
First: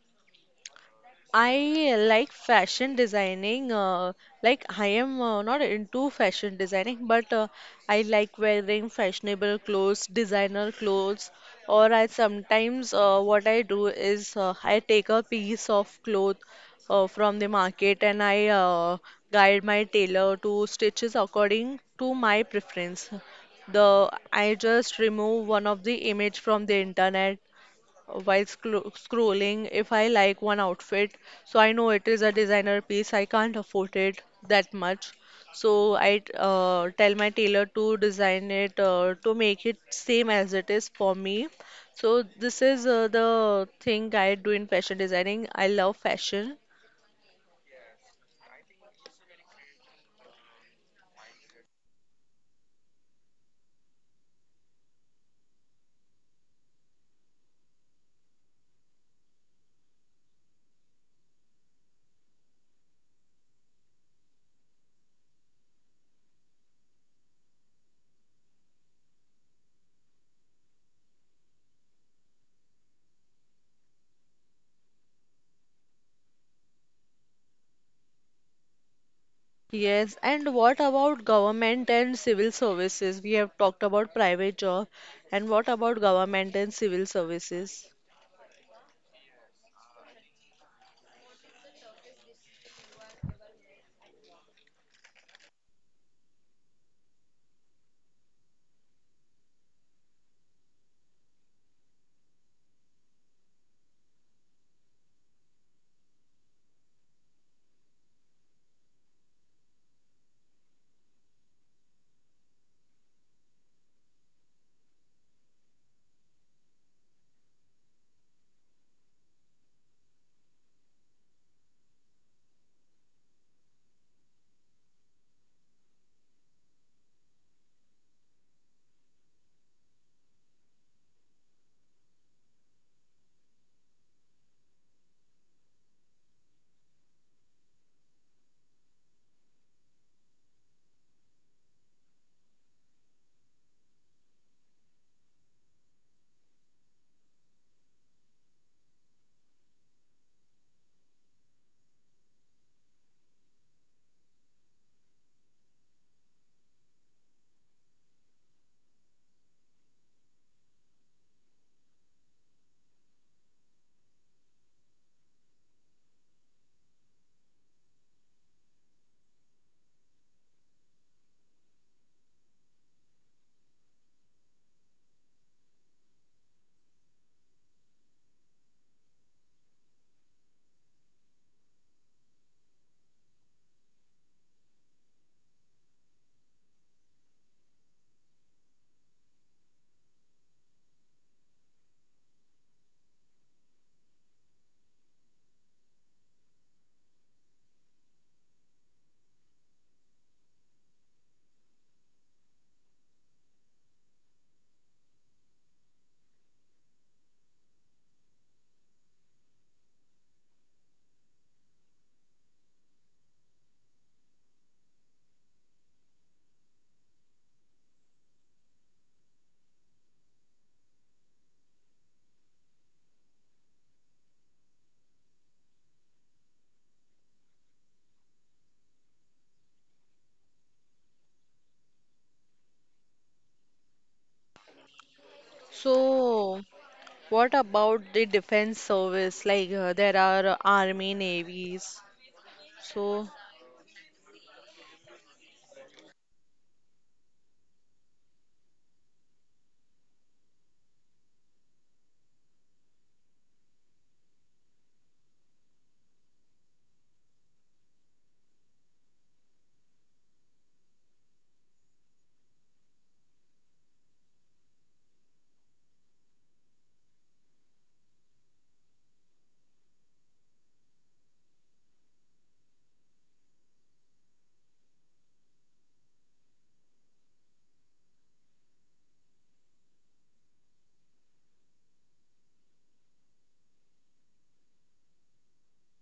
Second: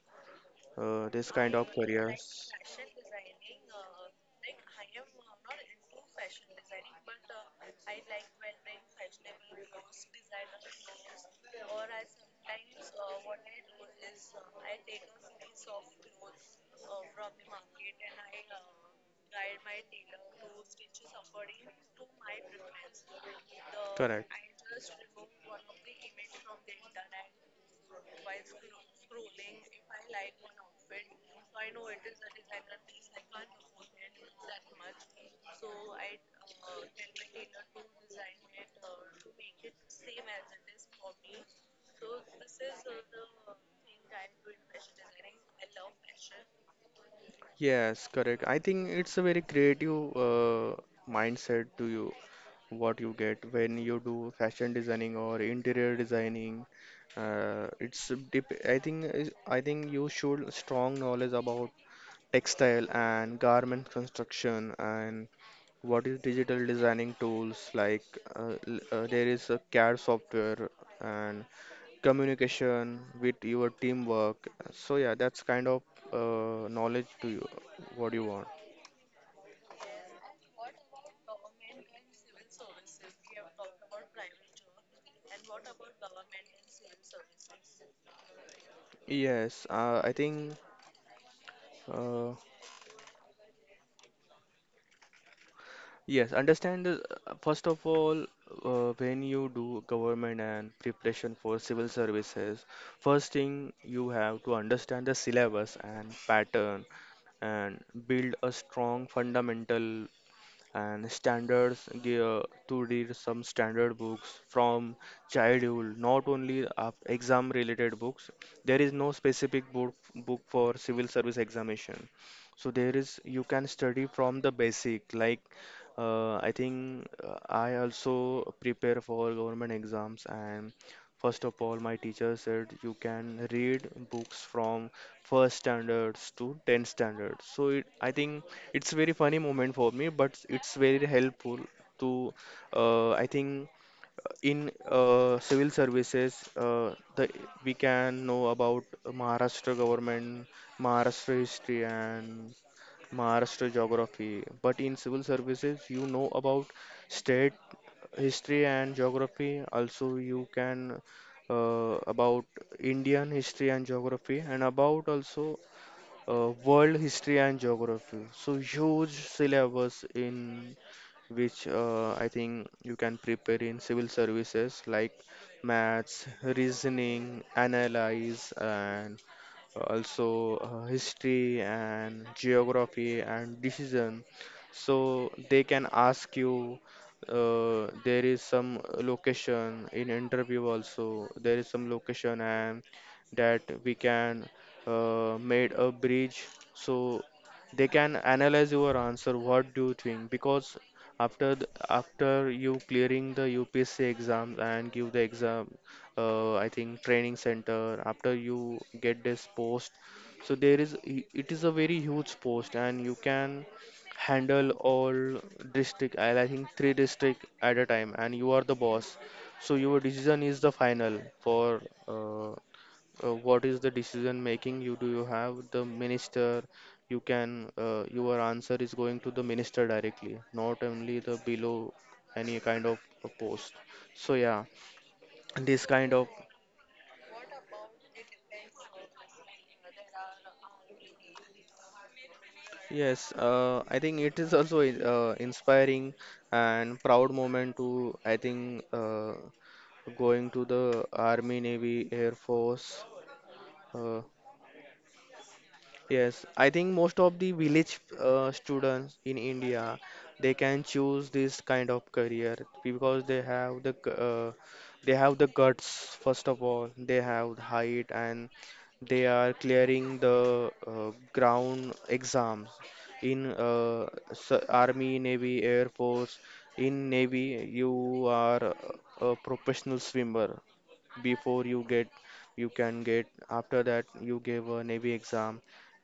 [SPEAKER 2] uh, this kind of
[SPEAKER 1] I like
[SPEAKER 2] careers?
[SPEAKER 1] fashion designing. Uh, like I am uh, not into fashion designing, but uh, I like wearing fashionable clothes, designer clothes. Or I sometimes uh, what I do is uh, I take a piece of cloth uh, from the market and I uh, guide my tailor to stitches according to my preference. The
[SPEAKER 2] Correct.
[SPEAKER 1] I just remove one of the image from the internet while scro- scrolling if I like one outfit. So I know it is a designer piece, I can't afford it that much. So I uh, tell my tailor to design it uh, to make it same as it is for me. So this is uh, the thing I do in fashion designing. I love fashion.
[SPEAKER 2] Yes, correct. I think it's a very creative uh, mindset to you, what you get when you do fashion designing or interior designing. Uh, it's dep I think is- I think you should strong knowledge about textile and garment construction, and what is digital designing tools like? Uh, l- uh, there is a CAD software and communication with your teamwork. So yeah, that's kind of uh, knowledge to you. What you want?
[SPEAKER 1] Yes, and what about government and civil services? We have talked about private job, and what about government and civil services?
[SPEAKER 2] Yes, uh, I think uh, yes. Understand the, uh, first of all uh, when you do government and preparation for civil services. First thing you have to understand the syllabus and pattern and build a strong fundamental and standards ge- to read some standard books from childhood, not only uh, exam related books. There is no specific book book for civil service examination. So there is you can study from the basic like uh, I think uh, I also prepare for government exams. And first of all my teacher said you can read books from first standards to ten standards. So it, I think it's very funny moment for me, but it's very helpful to uh, I think uh, in uh, civil services uh, the we can know about Maharashtra government, Maharashtra history, and Maharashtra geography. But in civil services you know about state history and geography. Also you can uh, about Indian history and geography, and about also uh, world history and geography. So huge syllabus in which uh, I think you can prepare in civil services like maths, reasoning, analyze, and uh, also uh, history and geography and decision. So they can ask you. Uh, there is some location in interview also. There is some location and that we can uh, made a bridge, so they can analyze your answer what do you think. Because after the, after you clearing the U P S C exams and give the exam uh, I think training center after you get this post. So there is i- it is a very huge post and you can handle all district, I I think three district at a time, and you are the boss. So your decision is the final for uh, uh, what is the decision making you do. You have the minister, you can uh, your answer is going to the minister directly, not only the below any kind of a post. So yeah, this kind of.
[SPEAKER 1] So, what about the defense service? Like uh, there are uh, army, navies. So,
[SPEAKER 2] Yes, uh, I think it is also i- uh, inspiring and proud moment to I think uh, going to the army navy air force. Uh, Yes, I think most of the village uh, students in India they can choose this kind of career, because they have the g- uh, they have the guts, first of all they have the height, and they are clearing the uh, ground exams in uh, s- army navy air force. In navy you are a professional swimmer before you get you can get after that you give a navy exam.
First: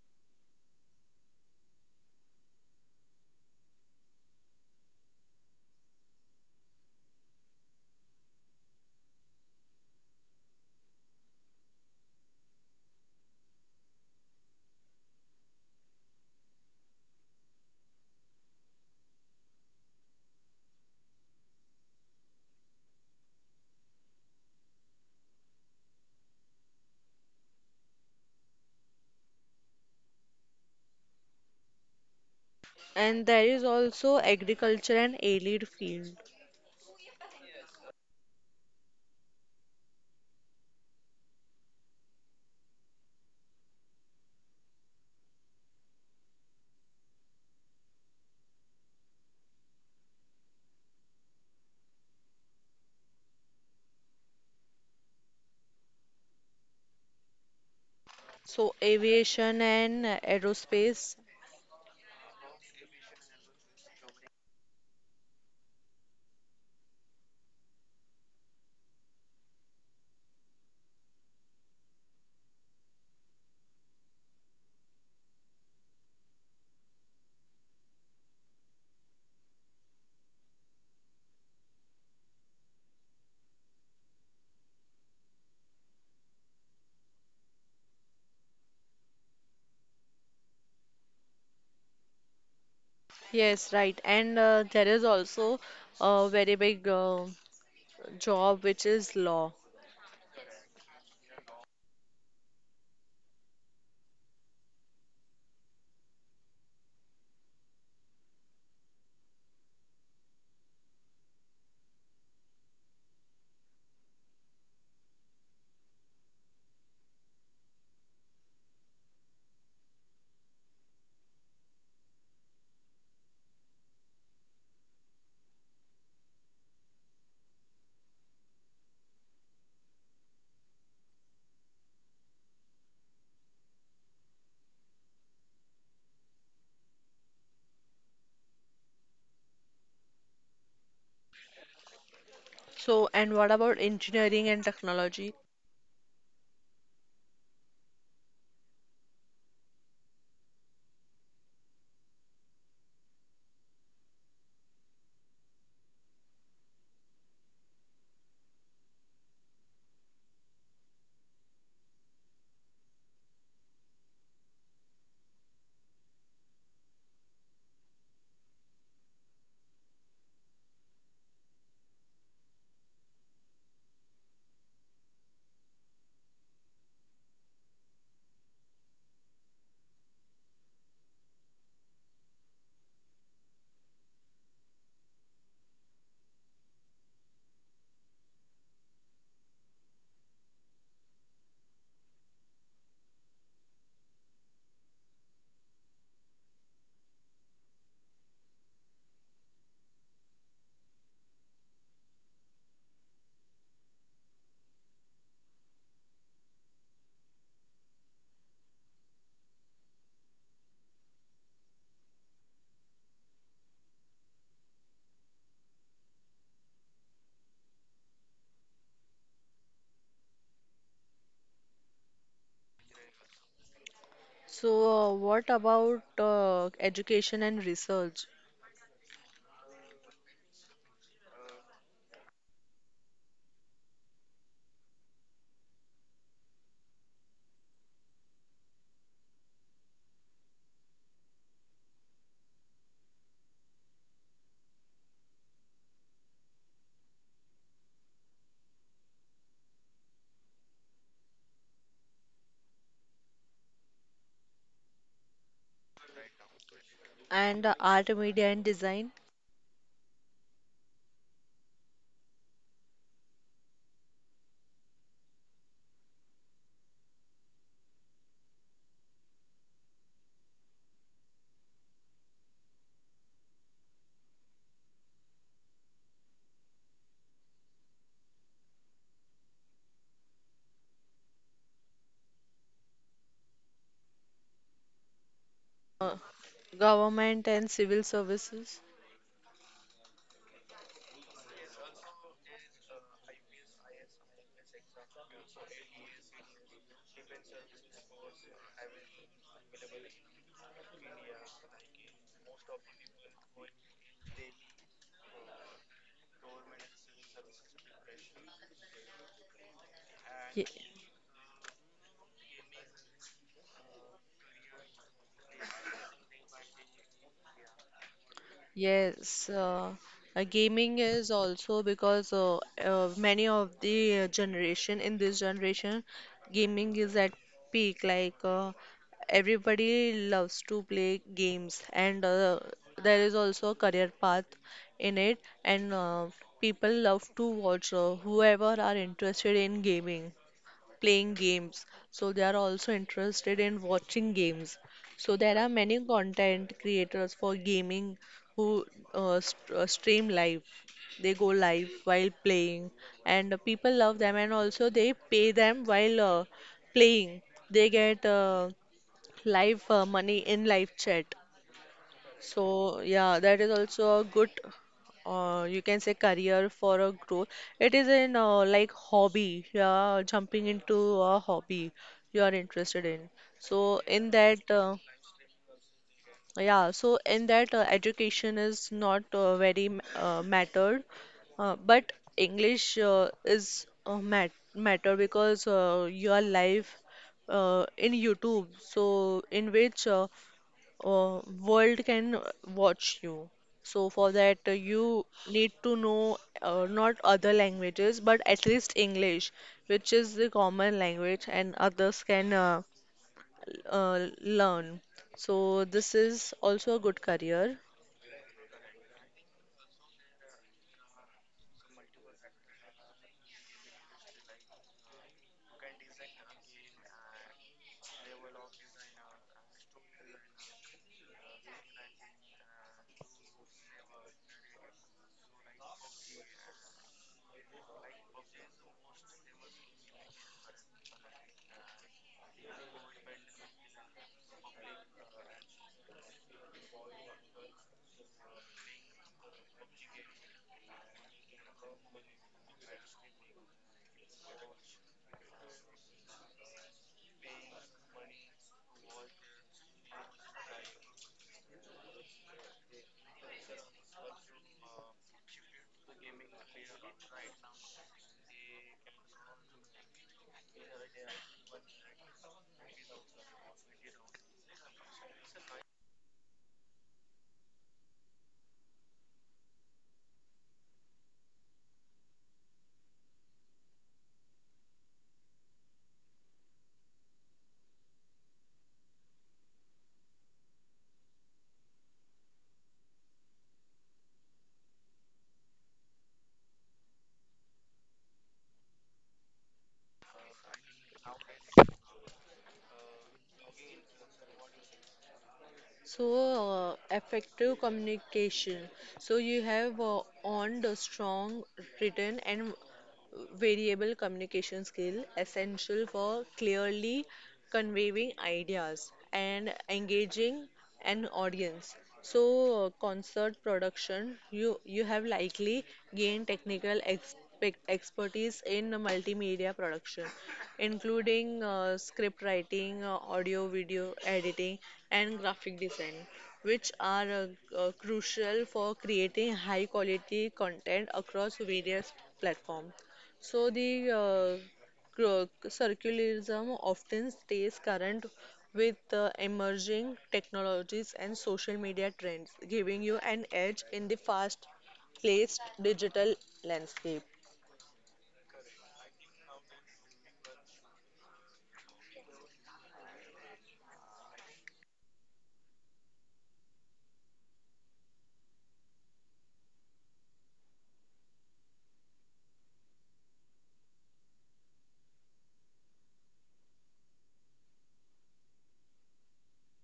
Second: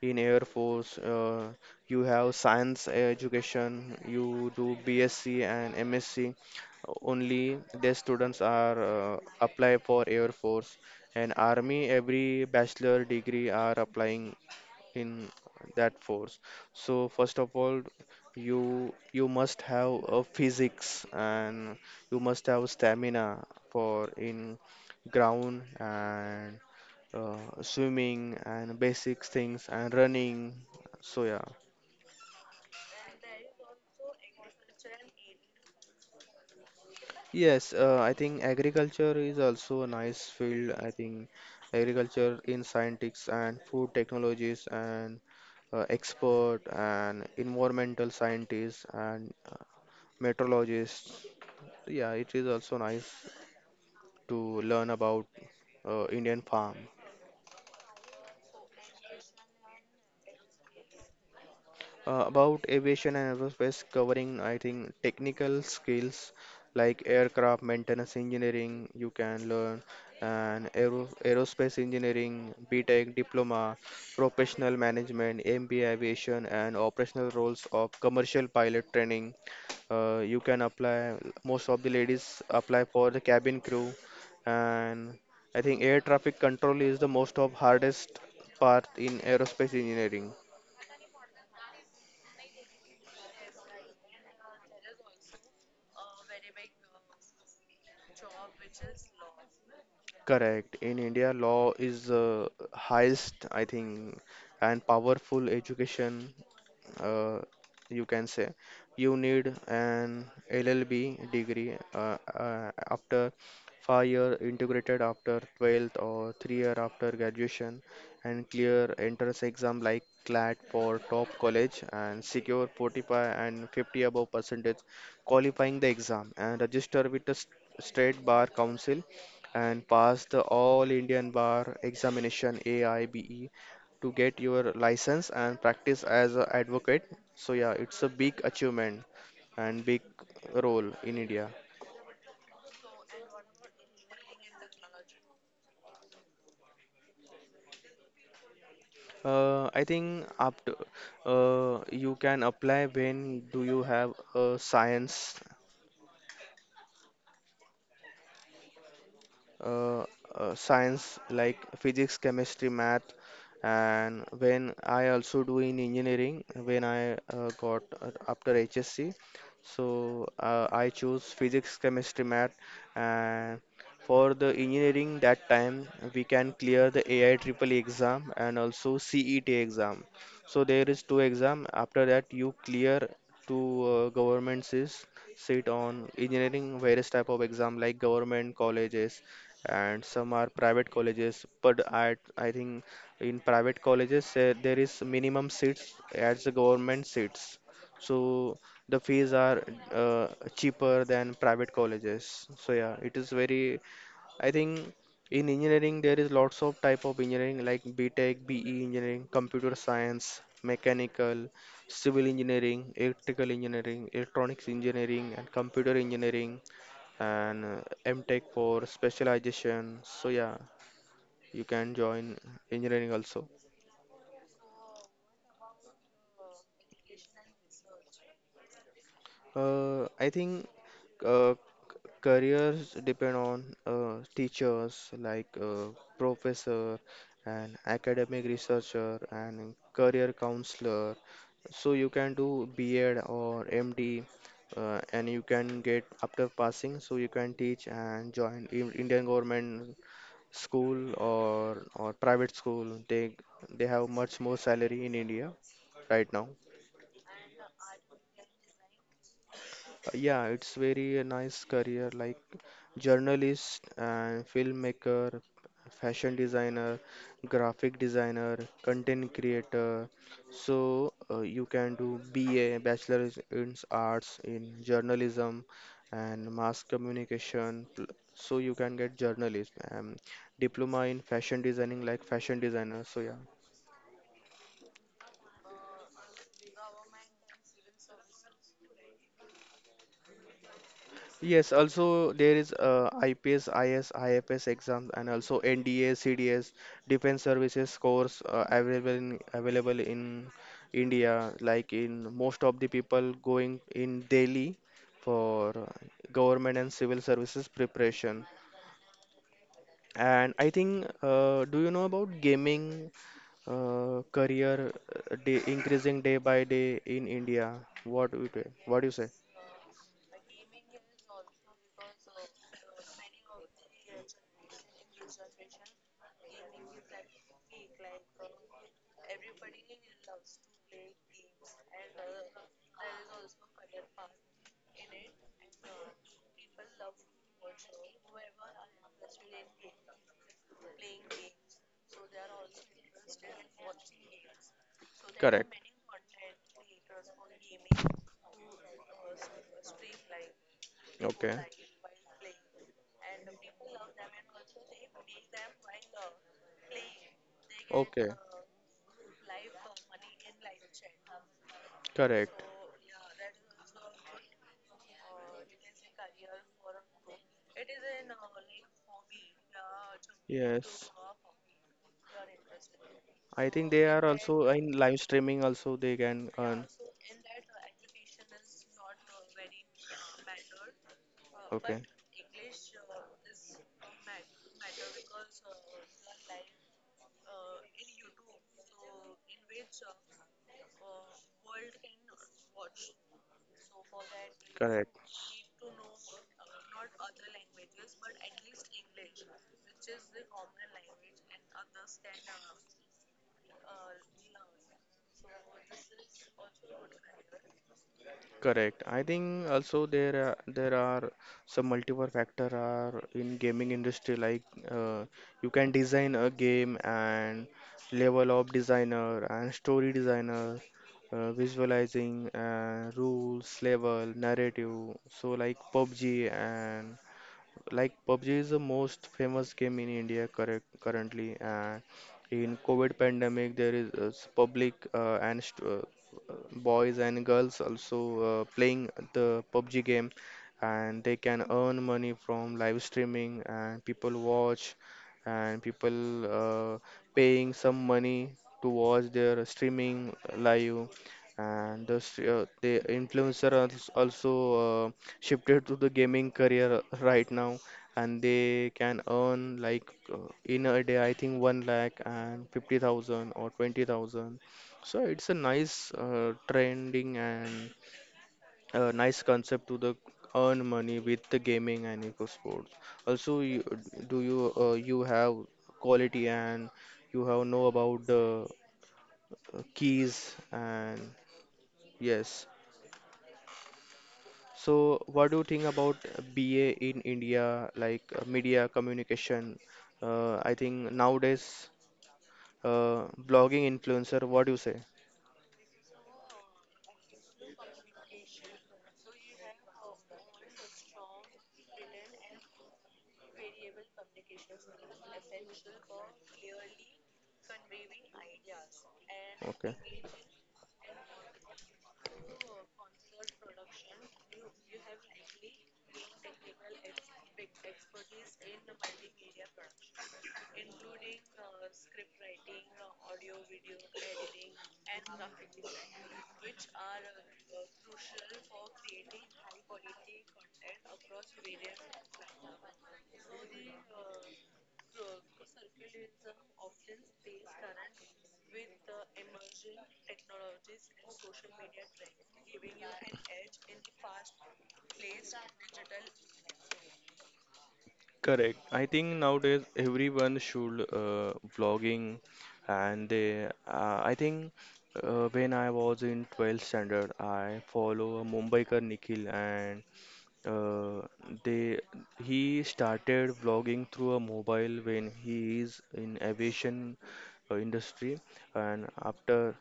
[SPEAKER 2] In Air Force, uh, you have science education, you do B S C and M S C. Only the students are uh, apply for Air Force and Army. Every bachelor degree are applying in that force. So first of all, you you must have a physics and you must have stamina for in ground and uh, swimming and basic things and running. So yeah,
[SPEAKER 1] and there is also agriculture and allied field.
[SPEAKER 2] yes, uh, I think agriculture is also a nice field. I think agriculture in scientists and food technologies and uh, expert and environmental scientists and uh, meteorologists. Yeah, it is also nice to learn about uh, Indian farm.
[SPEAKER 1] So, aviation and uh, aerospace.
[SPEAKER 2] Uh, about aviation and aerospace covering I think technical skills like aircraft maintenance engineering you can learn, and aero, aerospace engineering B Tech diploma, professional management M B A aviation, and operational roles of commercial pilot training. Uh, you can apply most of the ladies apply for the cabin crew. And I think air traffic control is the most of hardest part in aerospace engineering.
[SPEAKER 1] Yes, right. And uh, there is also a very big uh, job which is law.
[SPEAKER 2] Correct. In India, law is uh, highest, I think, and powerful education, uh, you can say. You need an L L B degree uh, uh, after five year integrated after twelfth or three year after graduation and clear entrance exam like CLAT for top college and secure forty-five and fifty above percentage qualifying the exam and register with the s- state bar council and pass the All Indian Bar Examination A I B E to get your license and practice as an advocate. So yeah, it's a big achievement and big role in India.
[SPEAKER 1] So, and what about engineering and technology?
[SPEAKER 2] Uh, I think after uh, you can apply when do you have a science uh, uh, science like physics, chemistry, math, and when I also do in engineering when I uh, got uh, after H S C, so uh, I choose physics, chemistry, math, and for the engineering that time we can clear the A I triple E exam and also C E T exam. So there is two exam. After that you clear to uh, governments is sit on engineering various type of exam like government colleges and some are private colleges, but i i think in private colleges uh, there is minimum seats as the government seats, so the fees are uh, cheaper than private colleges. So yeah, it is very, I think, in engineering there is lots of type of engineering like btech, be engineering, computer science, mechanical, civil engineering, electrical engineering, electronics engineering, and computer engineering, and uh, MTech for specialization. So yeah, you can join engineering also.
[SPEAKER 1] So, uh, what about uh, education and research
[SPEAKER 2] Uh, I think uh, careers depend on uh, teachers like uh, professor and academic researcher and career counselor. So you can do B Ed or M D. Uh, and you can get after passing, so you can teach and join in Indian government school or or private school. They they have much more salary in India right now.
[SPEAKER 1] and uh, art, media and design?
[SPEAKER 2] Uh, yeah, it's very a nice career like journalist and filmmaker, fashion designer, graphic designer, content creator. So uh, you can do B A, Bachelor in Arts in journalism and mass communication. pl- So you can get journalist and diploma in fashion designing like fashion designer. So yeah.
[SPEAKER 1] uh, government and civil services.
[SPEAKER 2] Yes, also there is uh, IPS, IS, IFS exams and also NDA, CDS, Defense Services course uh, available in, available in India. Like in most of the people going in Delhi for uh, government and civil services preparation. And
[SPEAKER 1] Ye-
[SPEAKER 2] I think, uh, do you know about gaming uh, career uh, day increasing day by day in India? What do you, what do you say?
[SPEAKER 1] Yes, uh, uh, gaming is also because uh, uh, many of the uh, generation in this generation, gaming is at peak. Like uh, everybody loves to play games, and uh, there is also a career path in it. And uh, people love to watch uh, whoever are interested in gaming. Playing games so they are also interested in watching games so there are
[SPEAKER 2] Correct.
[SPEAKER 1] many content creators for gaming who uh, st- uh, stream live. They go
[SPEAKER 2] Okay.
[SPEAKER 1] live while playing and people love them and also they pay them while uh, playing they get
[SPEAKER 2] Okay.
[SPEAKER 1] uh, live uh, money in live chat.
[SPEAKER 2] Correct.
[SPEAKER 1] So yeah, that is also a good, uh, you can say career for a growth. It is in uh, like hobby, yeah, jumping into
[SPEAKER 2] Yes.
[SPEAKER 1] a hobby you are interested in.
[SPEAKER 2] I think
[SPEAKER 1] So
[SPEAKER 2] they
[SPEAKER 1] in
[SPEAKER 2] are
[SPEAKER 1] that,
[SPEAKER 2] also
[SPEAKER 1] uh,
[SPEAKER 2] in live streaming also they can
[SPEAKER 1] yeah,
[SPEAKER 2] earn.
[SPEAKER 1] so in that uh, education is not uh, very m- uh, mattered, uh,
[SPEAKER 2] Okay.
[SPEAKER 1] but English uh, is uh, mat matter because uh, your life uh, in YouTube, so in which uh, uh, world can watch you. So for that, uh,
[SPEAKER 2] Correct.
[SPEAKER 1] you need to know uh, not other languages, but at least English, which is the common language, and others can uh, uh, learn. So this is also a good career.
[SPEAKER 2] Correct. I think also there are, there are some multiple factor are in gaming industry like uh, you can design a game and level of designer and story designer, uh, visualizing uh, rules, level, narrative. So like PUBG, and like PUBG is the most famous game in India correct currently, and in COVID pandemic there is uh, s- public uh, and st uh, uh, boys and girls also uh, playing the PUBG game, and they can earn money from live streaming and people watch, and people uh, paying some money to watch their streaming live, and the, s- uh, the influencer als- also uh, shifted to the gaming career right now, and they can earn like uh, in a day, I think, one lakh and fifty thousand or twenty thousand. So it's a nice uh, trending and a nice concept to the earn money with the gaming and eco sports. Also, you, do you uh, you have quality and you have know about the uh, keys and yes. So, what do you think about B A in India, like uh, media communication? Uh, I think nowadays, uh, blogging influencer, what do you say?
[SPEAKER 1] So, uh, effective communication. So, you have uh, earned a strong written and variable communication skill essential for clearly conveying ideas and
[SPEAKER 2] Okay.
[SPEAKER 1] engaging an audience. So uh, concert production, you you have likely gained technical expect, expertise in multimedia production including uh, script writing, uh, audio video editing and graphic design which are uh, uh, crucial for creating high quality content across various platforms. So the uh, cro- circularism often stays current with uh, emerging technologies and social media trends, giving you an edge in the fast-paced digital landscape.
[SPEAKER 2] Correct. I think nowadays everyone should uh, vlogging, and they. Uh, I think uh, when I was in twelfth standard, I follow a Mumbaikar Nikhil, and uh, they he started vlogging through a mobile when he is in aviation uh, industry, and after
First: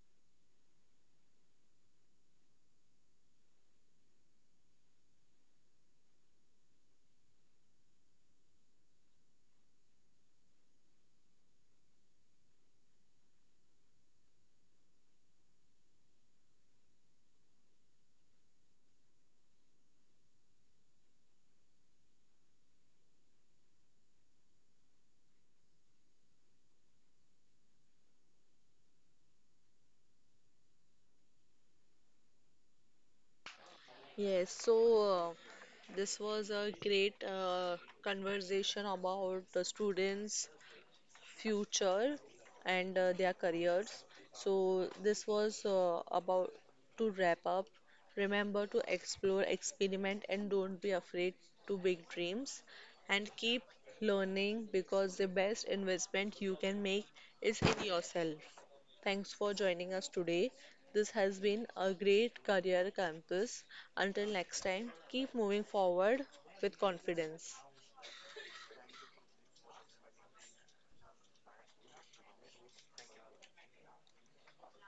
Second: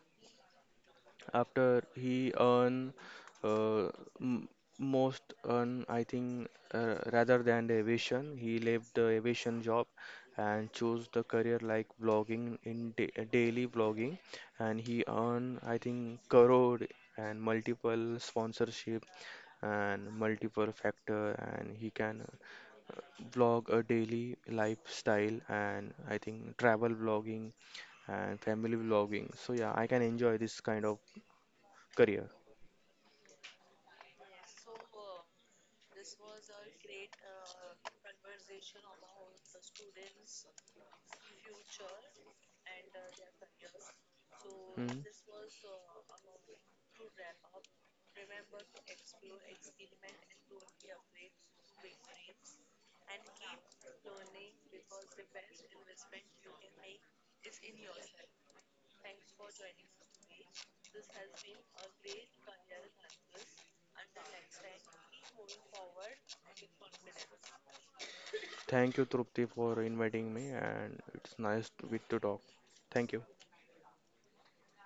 [SPEAKER 2] after he earn uh, m most earn, I think, uh, rather than the aviation, he left the aviation job and chose the career like vlogging in da daily vlogging, and he earn, I think, crore and multiple sponsorship and multiple factor, and he can vlog a daily lifestyle and, I think, travel vlogging and family vlogging. So yeah, I can enjoy this kind of career.
[SPEAKER 1] Yes, so uh, this was a great uh, conversation about the students future and uh, their careers. So,
[SPEAKER 2] Hmm.
[SPEAKER 1] this was uh, about to wrap up. Remember to explore, experiment, and don't be afraid to big dreams. And keep learning because the best investment you can make is in yourself. Thanks for joining us today. This has been a great career campus. Until next time, keep moving forward with confidence.
[SPEAKER 2] Thank you, Trupti, for inviting me, and it's nice to, with to talk. Thank you.